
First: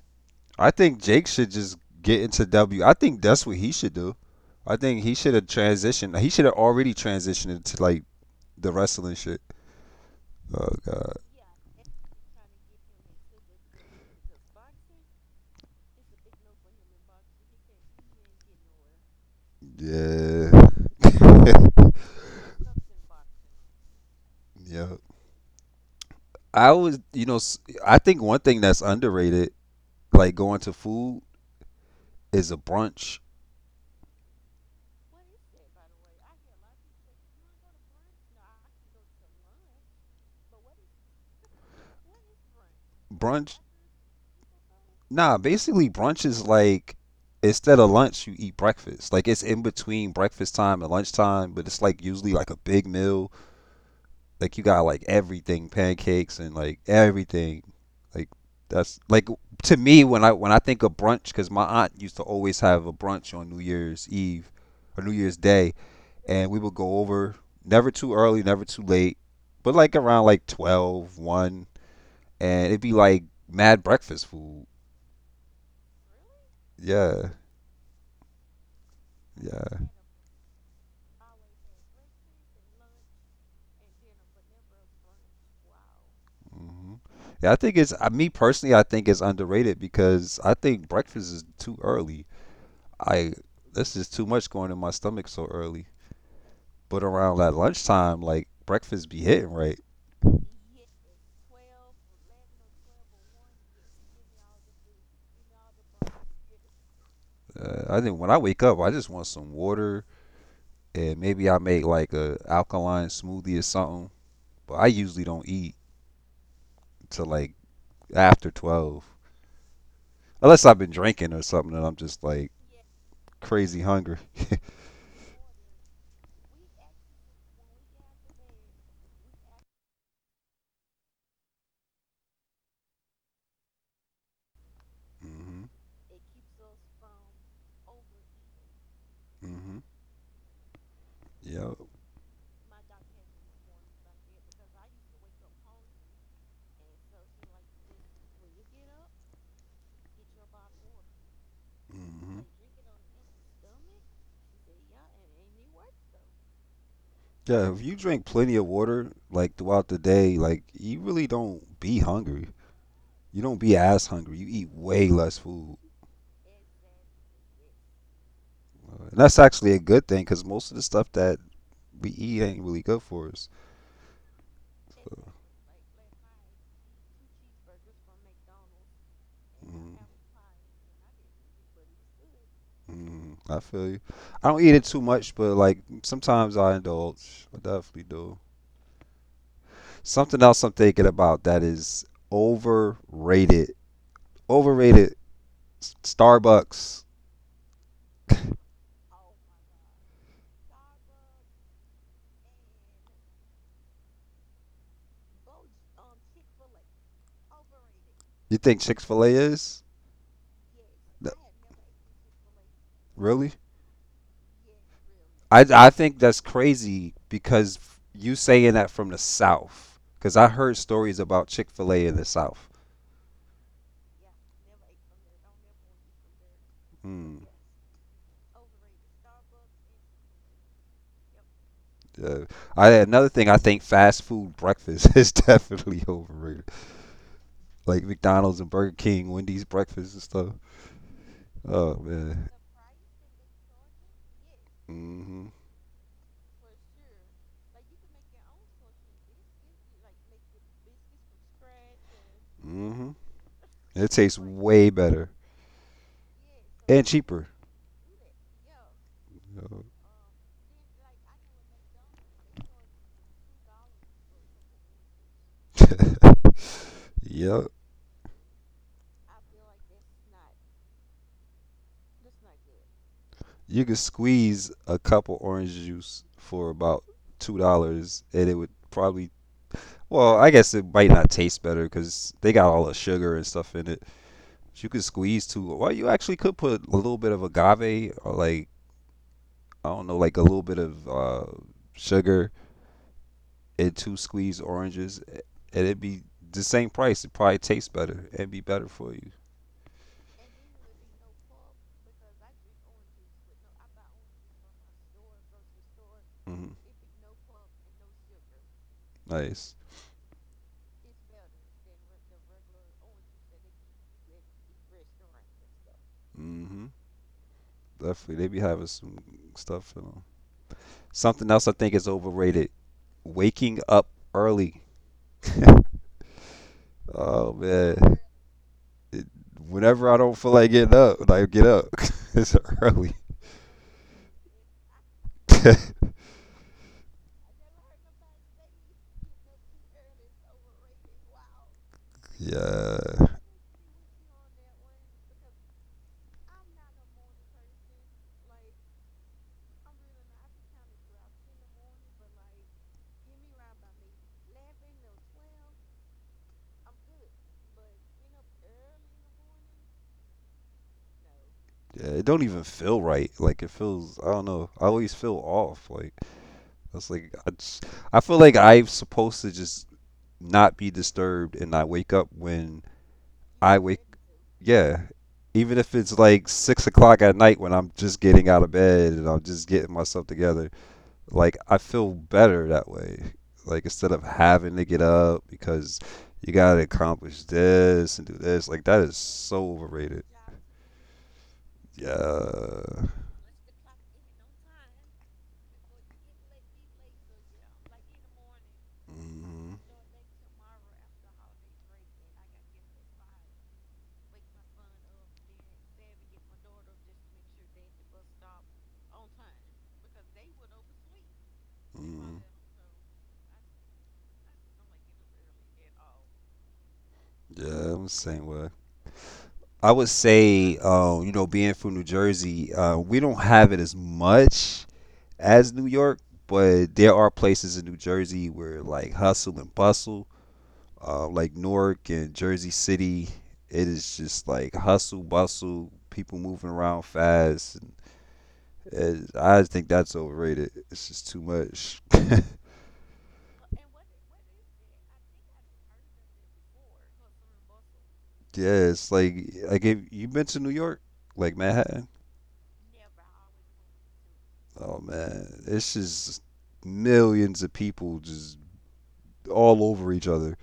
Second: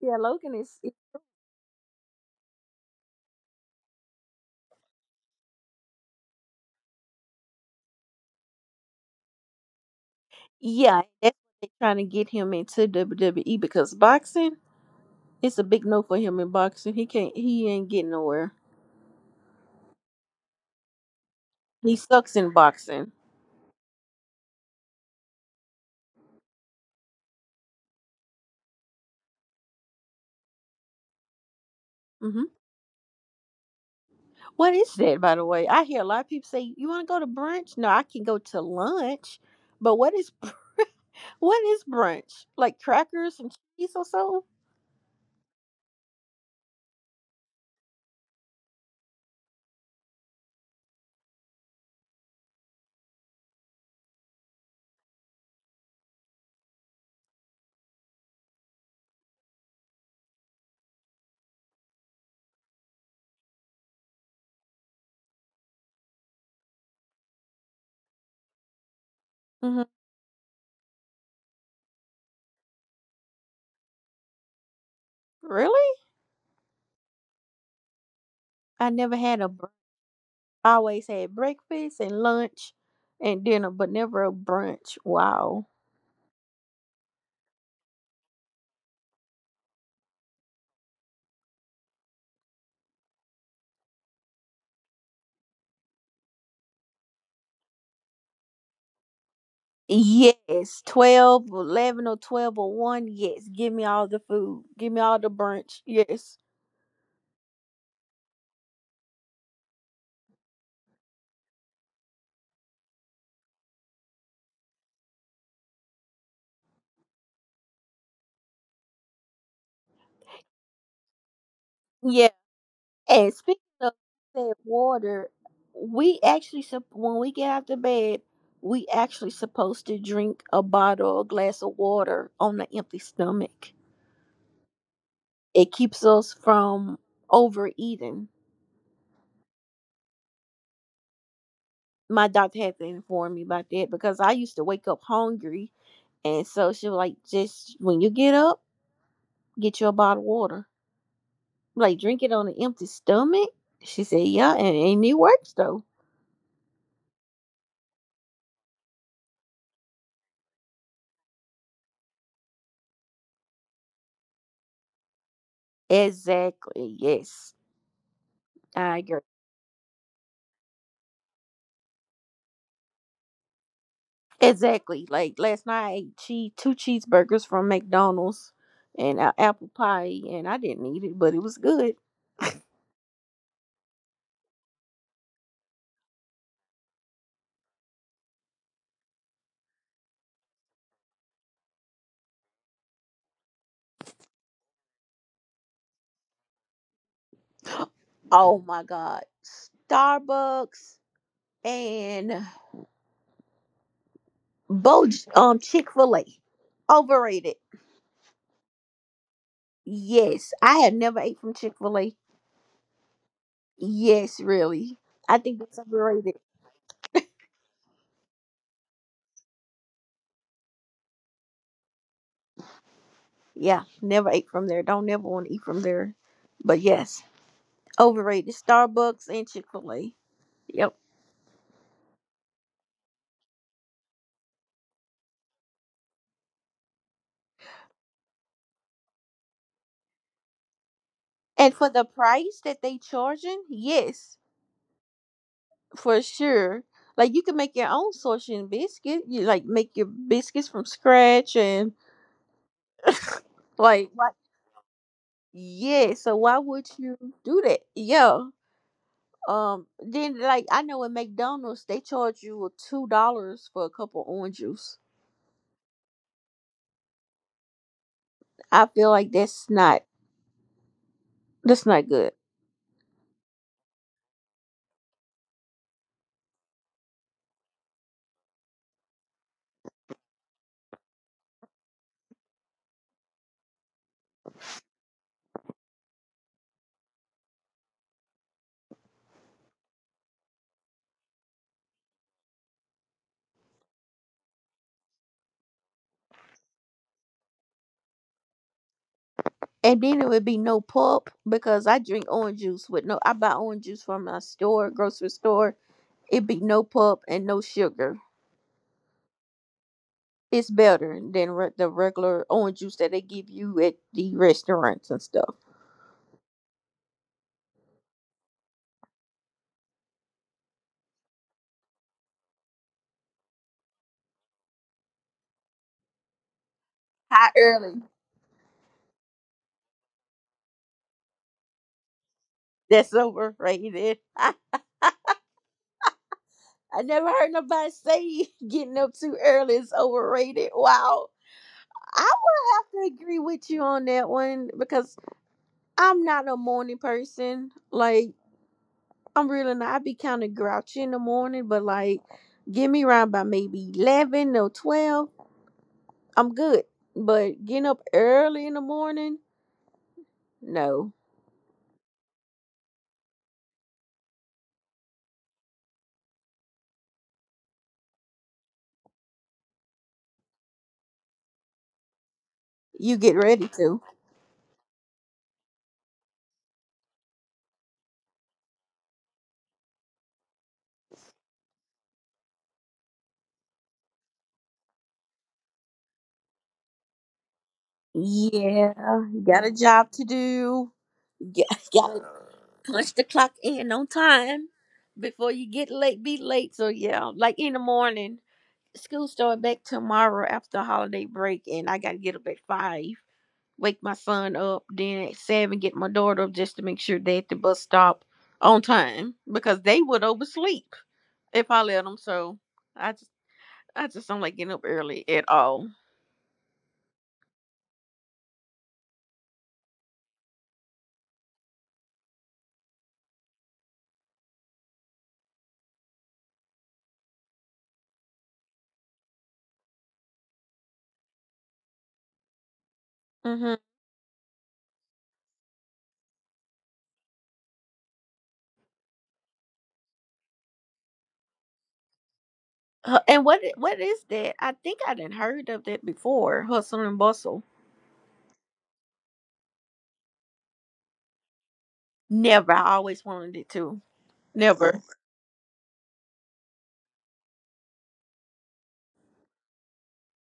Speaker 2: Yeah, Logan
Speaker 1: I
Speaker 2: is.
Speaker 1: think Jake should just get into W. I think that's what he should do. I think he should have transitioned. He should have already transitioned into like the wrestling shit. Oh
Speaker 2: Yeah,
Speaker 1: god,
Speaker 2: that's what they trying to get him into WWE because boxing. It's a big no for him in boxing. He can't. He ain't getting nowhere.
Speaker 1: yeah,
Speaker 2: He sucks in boxing.
Speaker 1: yeah. I was, you know, s- I think one thing that's underrated, like going to food,
Speaker 2: hmm
Speaker 1: is a brunch.
Speaker 2: What is that, by the way? I hear a lot of people say, "You want to go to brunch?" No, I can go to lunch. But what is what is brunch? Like crackers and
Speaker 1: Brunch,
Speaker 2: cheese or so?
Speaker 1: nah, basically brunch is like instead of lunch, you eat breakfast. Like it's in between breakfast time and lunchtime, but it's like usually like a big meal. Like you got like everything, pancakes and like everything. Like that's like to me when I think of brunch, because my aunt used to always have a brunch on New Year's Eve or New Year's Day, and we would go over never too early, never too late, but
Speaker 2: hmm
Speaker 1: like around like 12, one, and it'd be like mad breakfast food.
Speaker 2: Really?
Speaker 1: Yeah,
Speaker 2: I never had a brunch.
Speaker 1: yeah.
Speaker 2: I always had breakfast and lunch and dinner, but never a brunch. Wow.
Speaker 1: hmm Yeah, I think me personally, I think it's underrated because I think breakfast is too early. I this is too much going in my stomach so early. But around that lunchtime, like breakfast be hitting right.
Speaker 2: Yes, 12, 11, or 12 or 1. Yes, give me all the food. Give me all the brunch. Yes.
Speaker 1: I think when I wake up, I just want some water, and maybe I make like a alkaline smoothie or something. But I usually don't eat till like after 12, unless I've been drinking or something and I'm just
Speaker 2: Yeah.
Speaker 1: like
Speaker 2: And speaking
Speaker 1: crazy
Speaker 2: of
Speaker 1: hungry.
Speaker 2: that water, we actually, when we get out of bed, we actually supposed to drink a bottle or glass of water on an empty stomach.
Speaker 1: Hmm
Speaker 2: It keeps us from overeating.
Speaker 1: hmm Yep.
Speaker 2: My doctor had to inform me about that because I used to wake up hungry. And so she was like, just when you get up, get you a bottle of water. Like,
Speaker 1: hmm
Speaker 2: drink it on an empty stomach. She said, yeah, and it works though.
Speaker 1: Yeah, if you drink plenty of water like throughout the day, like you really don't be hungry. You don't be as hungry. You eat way less food.
Speaker 2: Exactly. Yes, I
Speaker 1: And
Speaker 2: agree.
Speaker 1: that's actually a good thing because most of the stuff that we eat ain't really good for us.
Speaker 2: Exactly.
Speaker 1: So,
Speaker 2: Like last night, I ate cheese, two cheeseburgers from McDonald's and a apple
Speaker 1: mm,
Speaker 2: pie, and I didn't eat it, but it was good.
Speaker 1: I feel you. I don't eat it too much, but like sometimes I indulge. I definitely do. Something else I'm thinking about that is overrated. Overrated. Starbucks.
Speaker 2: Oh my God. Starbucks and Bo Chick Fil A, overrated.
Speaker 1: You think Chick Fil A is?
Speaker 2: Yes, I have
Speaker 1: No,
Speaker 2: never ate from Chick Fil A.
Speaker 1: really?
Speaker 2: Yes, really, I think
Speaker 1: I
Speaker 2: that's
Speaker 1: think that's
Speaker 2: overrated.
Speaker 1: crazy because you saying that from the South, because I heard stories about Chick Fil A in the South.
Speaker 2: Yeah, never ate from there. Don't never want to eat from there. But yes,
Speaker 1: Hmm.
Speaker 2: overrated. Starbucks and Chick Fil A. Yep.
Speaker 1: Uh, I another thing, I think fast food breakfast is definitely overrated, like McDonald's and Burger King, Wendy's breakfast and stuff.
Speaker 2: And
Speaker 1: Oh
Speaker 2: for the
Speaker 1: man,
Speaker 2: price that they charging, yes,
Speaker 1: mhm,
Speaker 2: for sure. Like you can make your own sushi and biscuit. You like make your biscuits from scratch and
Speaker 1: mhm. It
Speaker 2: like
Speaker 1: tastes
Speaker 2: what?
Speaker 1: way better
Speaker 2: Yeah. So why would
Speaker 1: and
Speaker 2: you
Speaker 1: cheaper.
Speaker 2: do that? Yeah. Then like I know at McDonald's they charge you $2 for a cup of orange juice.
Speaker 1: Yep,
Speaker 2: I feel like that's not good.
Speaker 1: you could squeeze a cup of orange juice for about $2, and it would probably, well, I guess it might not taste better because they got all the sugar and stuff in it. But you could squeeze too. Well, you actually could put a little bit of agave or like I don't know, like a little bit of sugar and two squeezed oranges, and it'd be the same price. It probably tastes better. It'd be better for you.
Speaker 2: And then it would be no pulp because I drink orange juice with no. I buy orange juice from my store, grocery store. It be
Speaker 1: Hmm
Speaker 2: no pulp and no sugar.
Speaker 1: Nice.
Speaker 2: It's better than the regular orange juice that they give you at the restaurants and stuff.
Speaker 1: Hmm Definitely, they be having some stuff. You know. Something else I think is overrated: waking up early. Oh
Speaker 2: How early?
Speaker 1: man. it, Whenever I don't feel like getting up, like get up. It's early.
Speaker 2: That's overrated.
Speaker 1: Yeah.
Speaker 2: I never heard nobody say getting up too early is overrated. Wow. I would have to
Speaker 1: Yeah,
Speaker 2: agree with you on that one because I'm not a morning person. Like, I'm really not. I be kind of grouchy in the morning, but like, get me around by maybe 11 or 12. I'm good. But getting up early in the morning, no.
Speaker 1: it don't even feel right. Like it feels, I don't know. I always feel off. Like it's like I, just, I feel like I'm supposed to just not be disturbed and not wake up when
Speaker 2: You get
Speaker 1: I
Speaker 2: ready
Speaker 1: wake.
Speaker 2: to.
Speaker 1: Yeah, even if it's like 6 o'clock at night when I'm just getting out of bed and I'm just getting myself together, like I feel better that way. Like instead of having to get up because you gotta accomplish this and do this, like that
Speaker 2: Yeah,
Speaker 1: is
Speaker 2: you
Speaker 1: so
Speaker 2: got a job
Speaker 1: overrated.
Speaker 2: to do. Yeah, gotta
Speaker 1: Yeah.
Speaker 2: punch the clock in on time before you be late. So yeah, like in the morning, school
Speaker 1: hmm
Speaker 2: start back tomorrow after holiday break, and I gotta get up at five, wake my son up, then at seven get my daughter up just to make sure they at the bus stop on time because they would oversleep if I let them.
Speaker 1: Mm,
Speaker 2: So I just I just don't like getting up early at all.
Speaker 1: yeah, I'm the same way. I would say, you know, being from New Jersey, we don't have it as much as New York, but there are places in New Jersey where like hustle and bustle like Newark and Jersey City, it
Speaker 2: Mm-hmm.
Speaker 1: is just like hustle bustle, people moving around fast. And I just think that's overrated. It's just too much. Yeah,
Speaker 2: And what is that? I think I didn't heard of that before. Hustle and bustle.
Speaker 1: it's like if you been to New York, like Manhattan.
Speaker 2: Never. I always wanted it to.
Speaker 1: Oh
Speaker 2: Never.
Speaker 1: man, it's just millions of people just all over each other.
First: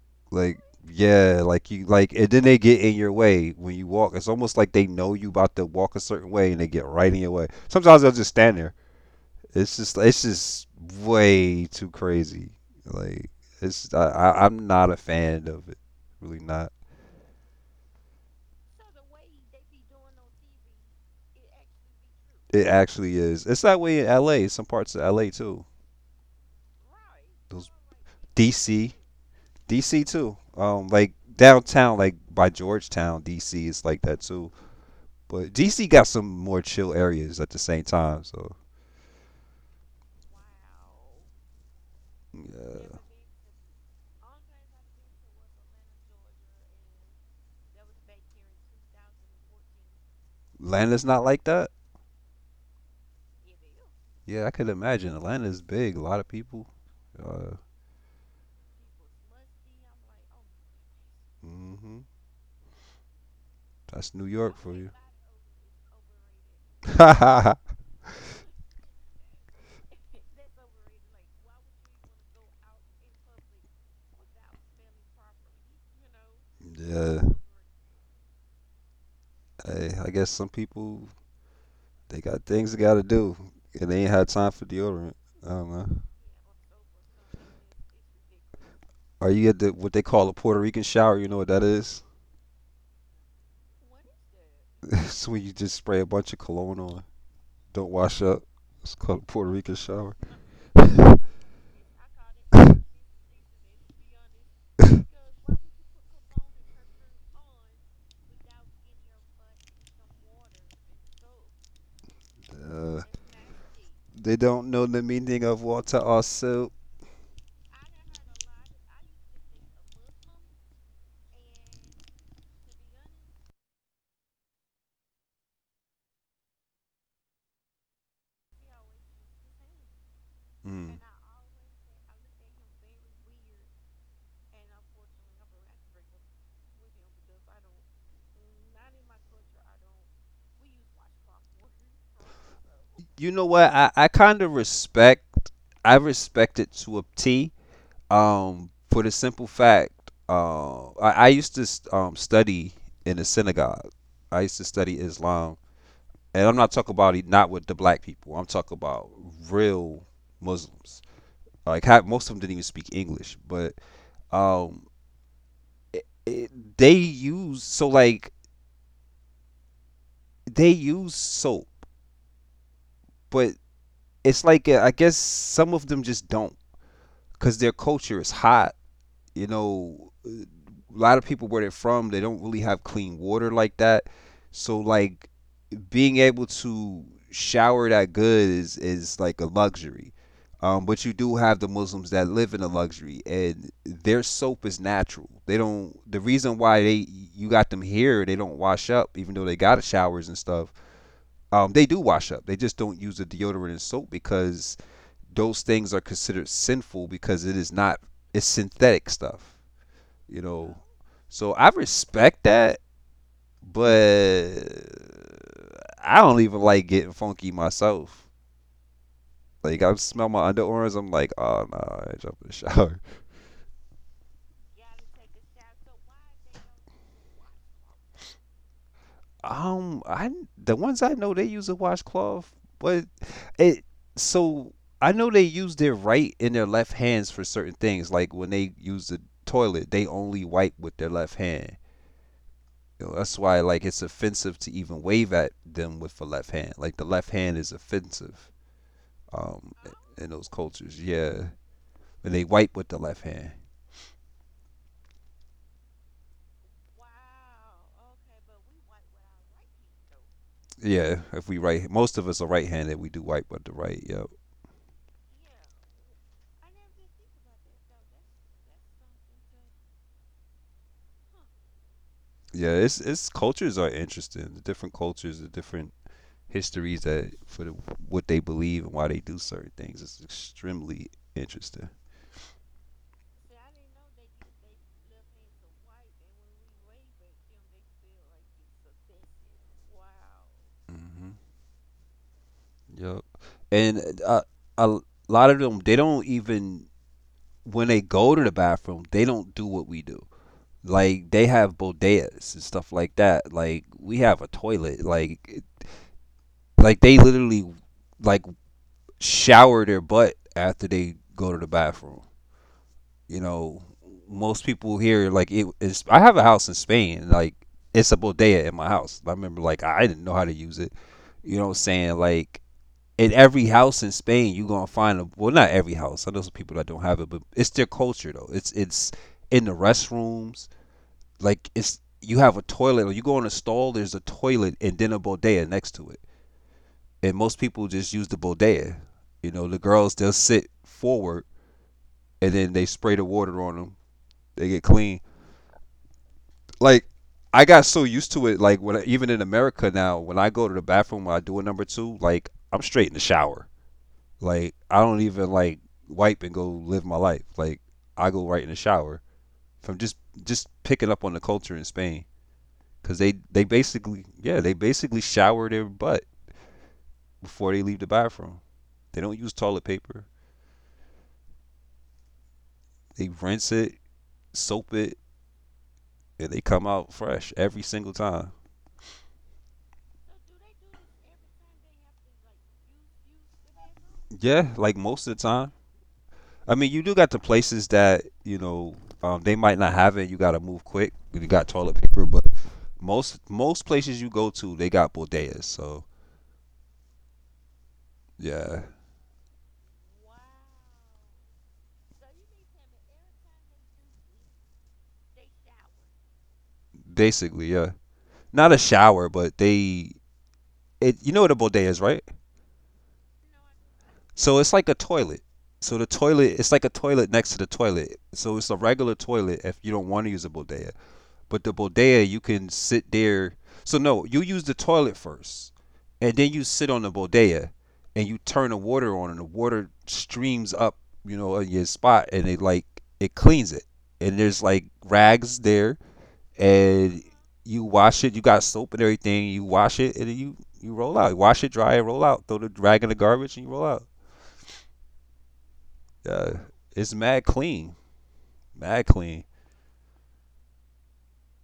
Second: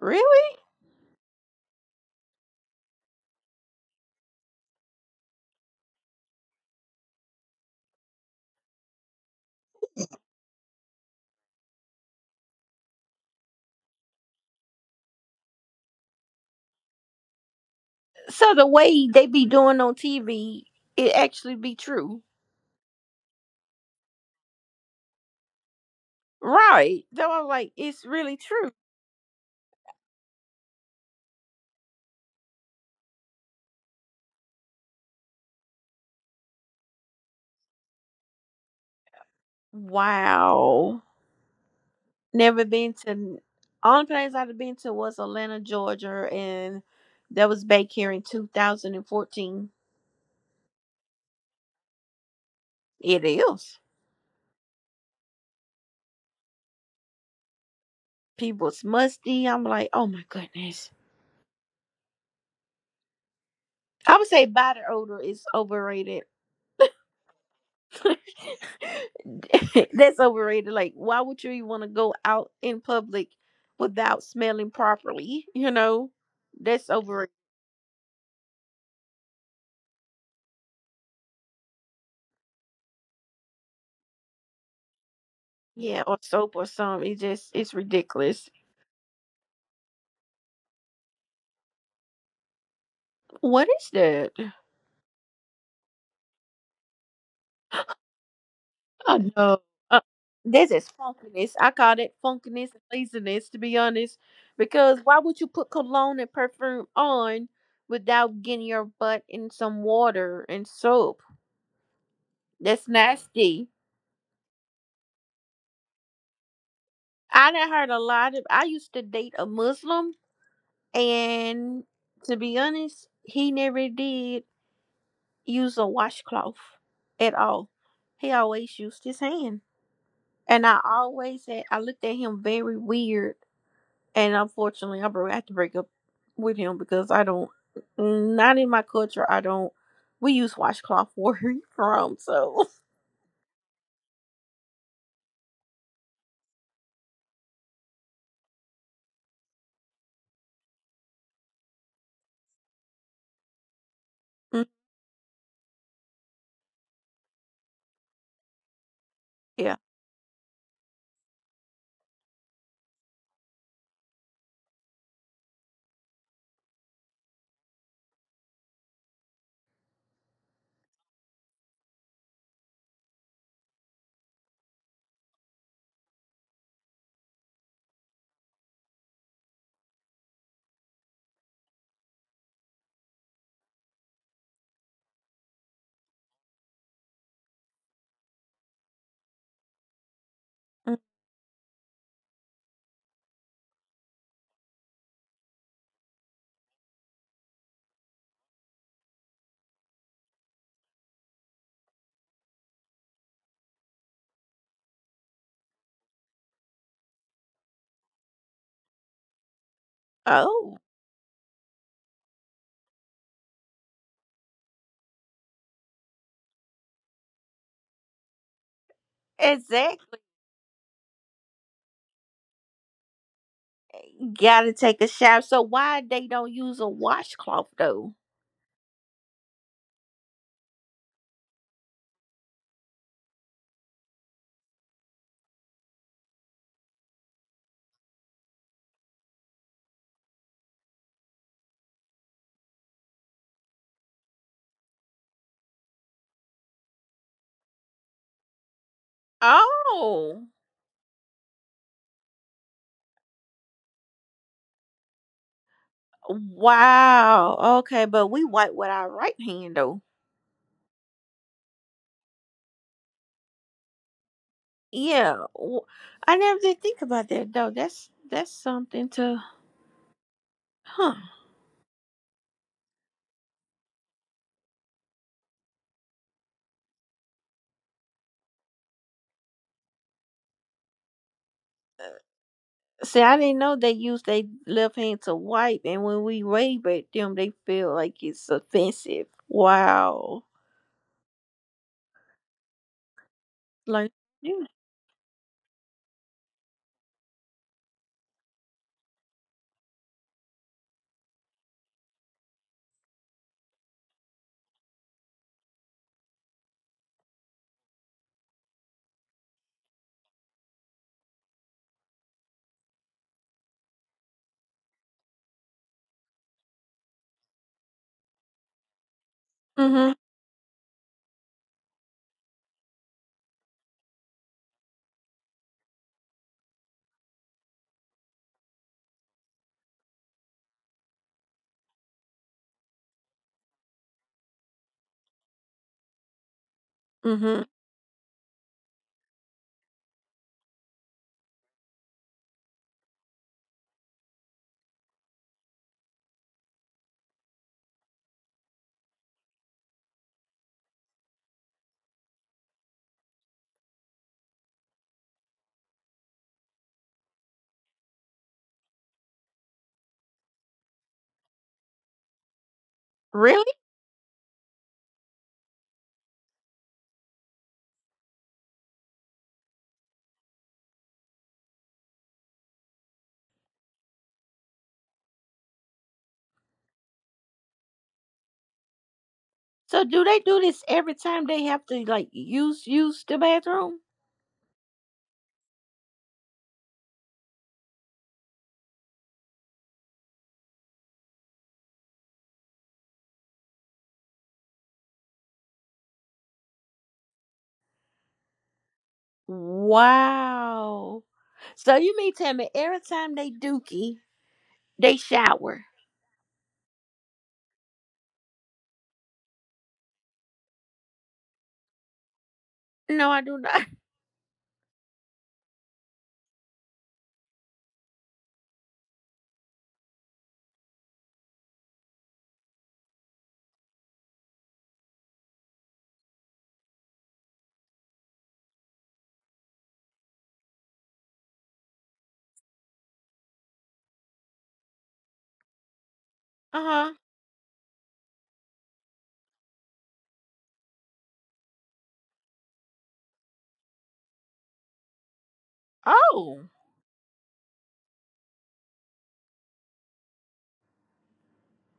Speaker 2: Really?
Speaker 1: Like yeah, like you like, and then they get in your way when you walk. It's almost like they know you about to walk a certain way and they get right in your way. Sometimes they'll just stand there. It's just way too crazy. Like it's I I'm not a fan of it. Really not.
Speaker 2: So the way they be doing on TV, it actually be true.
Speaker 1: It actually is. It's that way in LA, some parts of LA too.
Speaker 2: Right. So I was like,
Speaker 1: Those
Speaker 2: it's really true.
Speaker 1: DC, DC too. Um, like downtown, like by Georgetown, DC is like that too. But DC got some more chill areas at the same time, so
Speaker 2: Wow. Never been
Speaker 1: yeah.
Speaker 2: to only place I've been to was Atlanta, Georgia, and that was back here in 2014.
Speaker 1: Atlanta's not like that.
Speaker 2: It is.
Speaker 1: Yeah, I could imagine. Atlanta's big, a lot of people. Uh,
Speaker 2: People's musty. I'm like, oh my goodness.
Speaker 1: mhm.
Speaker 2: I
Speaker 1: That's
Speaker 2: would
Speaker 1: New
Speaker 2: say
Speaker 1: York
Speaker 2: body
Speaker 1: for you.
Speaker 2: odor is overrated. That's overrated. Like, why would you even want to go out in public without smelling properly? You know, that's overrated.
Speaker 1: Yeah, hey, I guess some people, they got things they gotta do, and they ain't had time for deodorant. I don't
Speaker 2: Yeah,
Speaker 1: know.
Speaker 2: or soap or something. It just it's ridiculous.
Speaker 1: Are you at the what they call a Puerto Rican shower? You know what that is?
Speaker 2: What is that?
Speaker 1: It's when you just spray a bunch of cologne on, don't wash up. It's
Speaker 2: Oh
Speaker 1: called a Puerto
Speaker 2: no,
Speaker 1: Rican
Speaker 2: uh,
Speaker 1: shower.
Speaker 2: this is funkiness. I call that funkiness and laziness, to be honest. Because why would you put cologne and perfume on without getting your butt in some water and soap? That's
Speaker 1: Uh,
Speaker 2: nasty.
Speaker 1: they don't know the meaning of water or soap.
Speaker 2: I done heard a lot of. I used to date a Muslim, and to be honest, he never did use a washcloth at all. He always used his hand, and I
Speaker 1: Mm.
Speaker 2: always said I looked at him very weird. And unfortunately, I broke. I had to break up with him because I don't. Not in my culture. I don't. We use washcloth where he from, so
Speaker 1: You know what? I kind of respect. I respect it to a T. For the simple fact, I used to study in the synagogue. I
Speaker 2: mm,
Speaker 1: used to study Islam, and I'm not talking about it not with the black people. I'm talking about
Speaker 2: yeah.
Speaker 1: real Muslims. Like ha most of them didn't even speak English, but um, it, it, they use they use soap, but it's like I guess some of them just don't because their culture is high. You know, a lot of people where they're from, they don't really have clean water like that. So like being able to shower that good is like a luxury.
Speaker 2: Mm.
Speaker 1: But you do have the Muslims that live in a luxury, and their soap is natural. They don't. The reason why they you got them here, they don't wash up, even though they got showers and stuff. They do wash up. They just don't use the deodorant and soap because those things are considered sinful because it is not. It's synthetic stuff. You
Speaker 2: Oh,
Speaker 1: know, so I respect that, but I don't even like getting funky myself. Like
Speaker 2: exactly.
Speaker 1: I smell my underarms, I'm like, oh no, I ain't jumping in the shower.
Speaker 2: Gotta take a shower. So why they don't use a washcloth though?
Speaker 1: I the ones I know they use a washcloth, but it so I know they use their right and their left hands for certain things. Like when they use the toilet, they only wipe with their left hand. You know, that's why like it's offensive to even wave at them with the left hand. Like the left hand is offensive. Um,
Speaker 2: Oh,
Speaker 1: in those cultures. Yeah, and they wipe with the left hand.
Speaker 2: wow. Okay, but we wipe with our right hand though.
Speaker 1: Yeah, if we right, most of us are right-handed. We do wipe with the right. Yep.
Speaker 2: Yeah, I never did think about that though. That's something to, huh?
Speaker 1: Yeah, it's cultures are interesting. The different cultures, the different histories what they believe and why they do certain things. It's extremely interesting.
Speaker 2: See, I didn't know they use their left hand to wipe, and when we wave at them, they feel like it's offensive. Wow.
Speaker 1: Hmm. Yep.
Speaker 2: Like,
Speaker 1: And
Speaker 2: yeah.
Speaker 1: a lot of them, they don't even when they go to the bathroom, they don't do what we do. Like they have bodegas and stuff like that. Like we have a toilet. Like they literally like shower their butt after they go to the bathroom. You know, most people here like it is. I have a house in Spain. Like it's a bodega in my house. I remember like
Speaker 2: Mhm.
Speaker 1: I didn't know how to use it. You know what I'm saying? Like in every house in Spain, you gonna find a well, not every house. I know some people that don't have it, but it's their culture though. It's in the restrooms. Like it's you have a toilet or you go in a stall. There's a toilet and then a bodega next to it, and
Speaker 2: Mhm.
Speaker 1: most people just use the bodega. You know, the girls they'll sit forward and then they spray the water on them. They get clean. Like I got so used to it. Like when I, even in America now, when I go to the bathroom, when I do a number two, like I'm straight in the shower. Like I don't even like wipe and go live my life. Like I go right in the shower from just picking up on the culture in Spain because
Speaker 2: Really?
Speaker 1: they basically, yeah, they basically shower their butt before they leave the bathroom. They don't use toilet paper. They rinse it, soap it, and they come out fresh every single time.
Speaker 2: So do they do this every time they have to like use the bathroom?
Speaker 1: Yeah, like most of the time. I mean, you do got the places that, you know, they might not have it. You got to move quick. You got toilet paper, but most places you go to, they got bodegas. So yeah,
Speaker 2: Wow. So you mean tell me every time they dookie, they shower?
Speaker 1: basically, yeah. Not a shower, but they it. You know what a bodega is, right?
Speaker 2: No, I do not.
Speaker 1: So it's like a toilet. So the toilet, it's like a toilet next to the toilet. So it's a regular toilet if you don't want to use a bodega. But the bodega, you can sit there. So no, you use the toilet first, and then you sit on the bodega, and you turn the water on, and the water streams up, you know, in your spot, and it like it cleans it. And there's like rags there,
Speaker 2: Uh huh.
Speaker 1: and you wash it. You got soap and everything. You wash it, and then you roll out. You wash it dry and roll out. Throw the rag in the garbage, and you roll out.
Speaker 2: Oh.
Speaker 1: Uh, it's mad clean, mad clean.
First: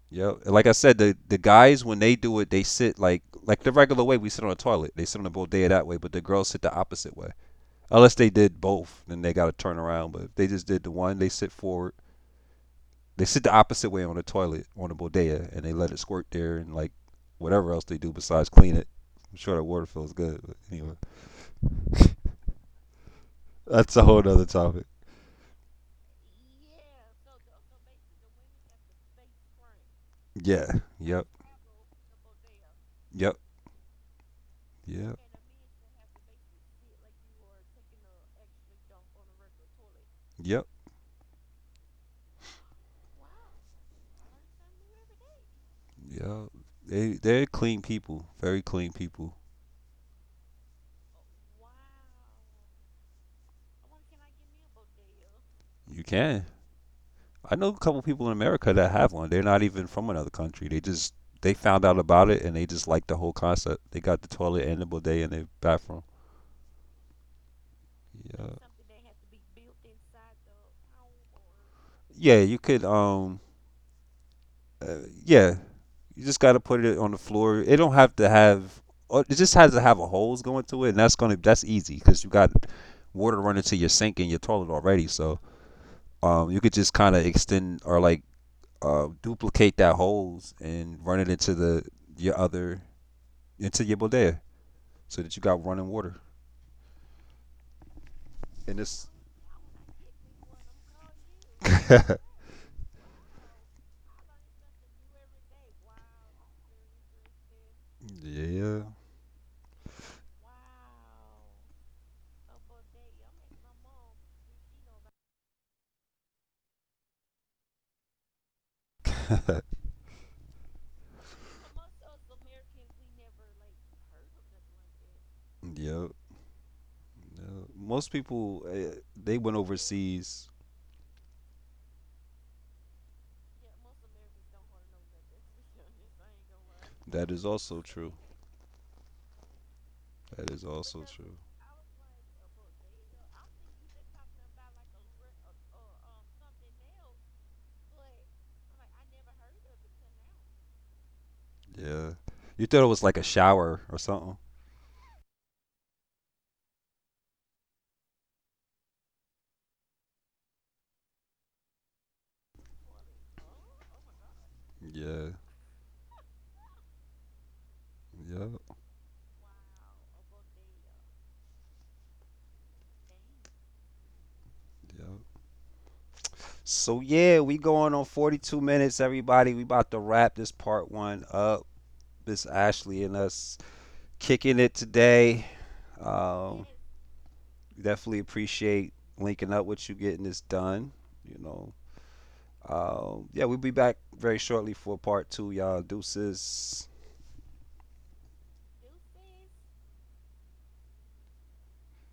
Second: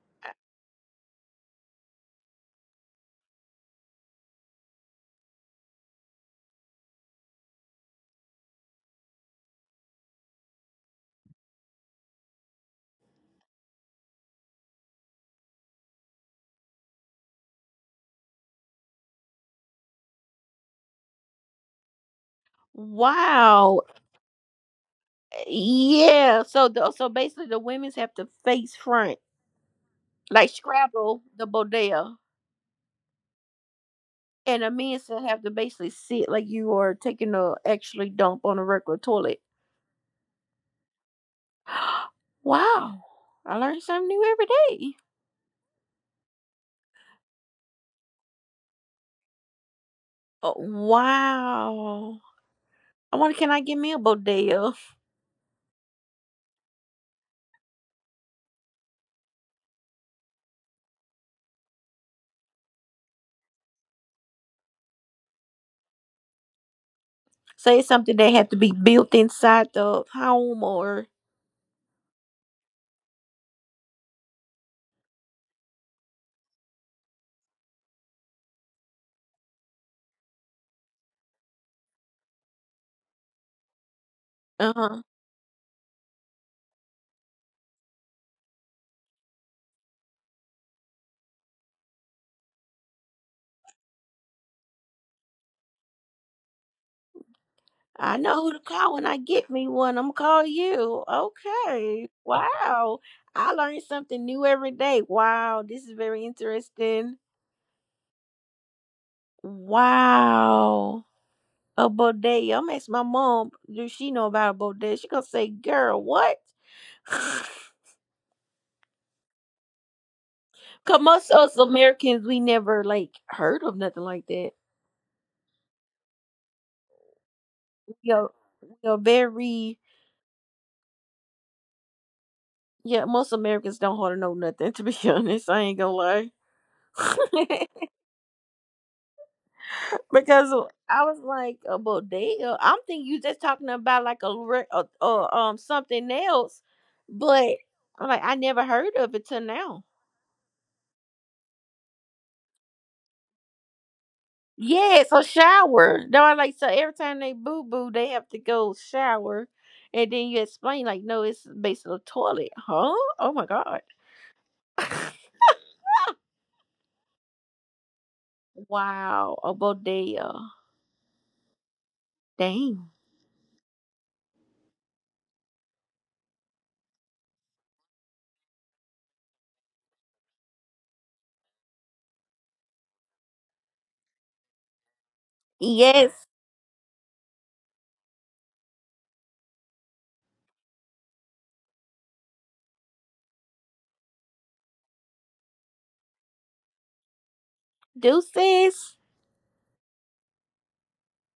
Speaker 1: Yep. And like I said, the guys when they do it, they sit like the regular way we sit on a toilet. They sit on a bodega that way, but the girls sit the opposite way. Unless they did both, then they got to turn around. But if they just did the one, they sit forward. They sit the opposite way on the toilet on the bodega, and they let it squirt there and like whatever else they do besides clean it. I'm sure that water feels good. But anyway,
Speaker 2: Wow.
Speaker 1: that's a whole other topic.
Speaker 2: Yeah. So the, so basically, the women's have to face front, like
Speaker 1: Yeah.
Speaker 2: straddle
Speaker 1: Yep.
Speaker 2: the bodega,
Speaker 1: Yep.
Speaker 2: and the men's to
Speaker 1: Yep.
Speaker 2: have to basically sit like you are taking a actually dump on a regular toilet.
Speaker 1: Yep.
Speaker 2: Wow. I learn something new every day.
Speaker 1: Yep. They they're clean people. Very clean people.
Speaker 2: Oh, wow. I wonder, can I get me a bodega?
Speaker 1: You can. I know a couple people in America that have one. They're not even from another country. They just they found out about it and they just like the whole concept. They got the toilet and the bidet in their bathroom.
Speaker 2: Say it's something that had to be
Speaker 1: Yeah.
Speaker 2: built inside the home or
Speaker 1: Yeah, you could. Yeah, you just gotta put it on the floor. It don't have to have. Or it just has to have a hose going to it, and that's easy because you got water running to your sink and your toilet
Speaker 2: uh-huh.
Speaker 1: already. So you could just kind of extend or like duplicate that hose and run it into the your other into your bodega so that you got running water.
Speaker 2: I know who to
Speaker 1: And
Speaker 2: call when
Speaker 1: it's
Speaker 2: I get me one. I'm gonna call you. Okay. Wow. I learn something new every day. Wow, this is very interesting.
Speaker 1: yeah,
Speaker 2: Wow. A bodega. I'm ask my mom, do she know about a bodega? She gonna say, girl, what? Cause most of us Americans we never like heard of nothing like that.
Speaker 1: yeah. Yeah.
Speaker 2: We
Speaker 1: Most
Speaker 2: are,
Speaker 1: people
Speaker 2: we are
Speaker 1: they went
Speaker 2: very.
Speaker 1: overseas.
Speaker 2: Yeah, most Americans don't hardly know nothing, to be honest. I ain't gonna lie.
Speaker 1: That is also true. That
Speaker 2: Because
Speaker 1: is
Speaker 2: I
Speaker 1: also
Speaker 2: was
Speaker 1: true.
Speaker 2: like, well, I'm thinking you just talking about like something else. But I'm like, I never heard of it till now.
Speaker 1: Yeah. You thought it was like a shower or something.
Speaker 2: Yeah, so shower. No, I like so every time they boo boo, they have to go shower, and then you explain like, no, it's basically a toilet, huh? Oh my god!
Speaker 1: Yeah. Yeah.
Speaker 2: Wow, a bodega. Dang.
Speaker 1: Yeah. So yeah, we going on 42 minutes, everybody. We about to wrap this part one up. It's Ashley and us kicking it today.
Speaker 2: Yes,
Speaker 1: Um, definitely appreciate linking up with you, getting this done. You know, yeah, we'll be back very shortly for part two, y'all. Deuces.
Speaker 2: deuces.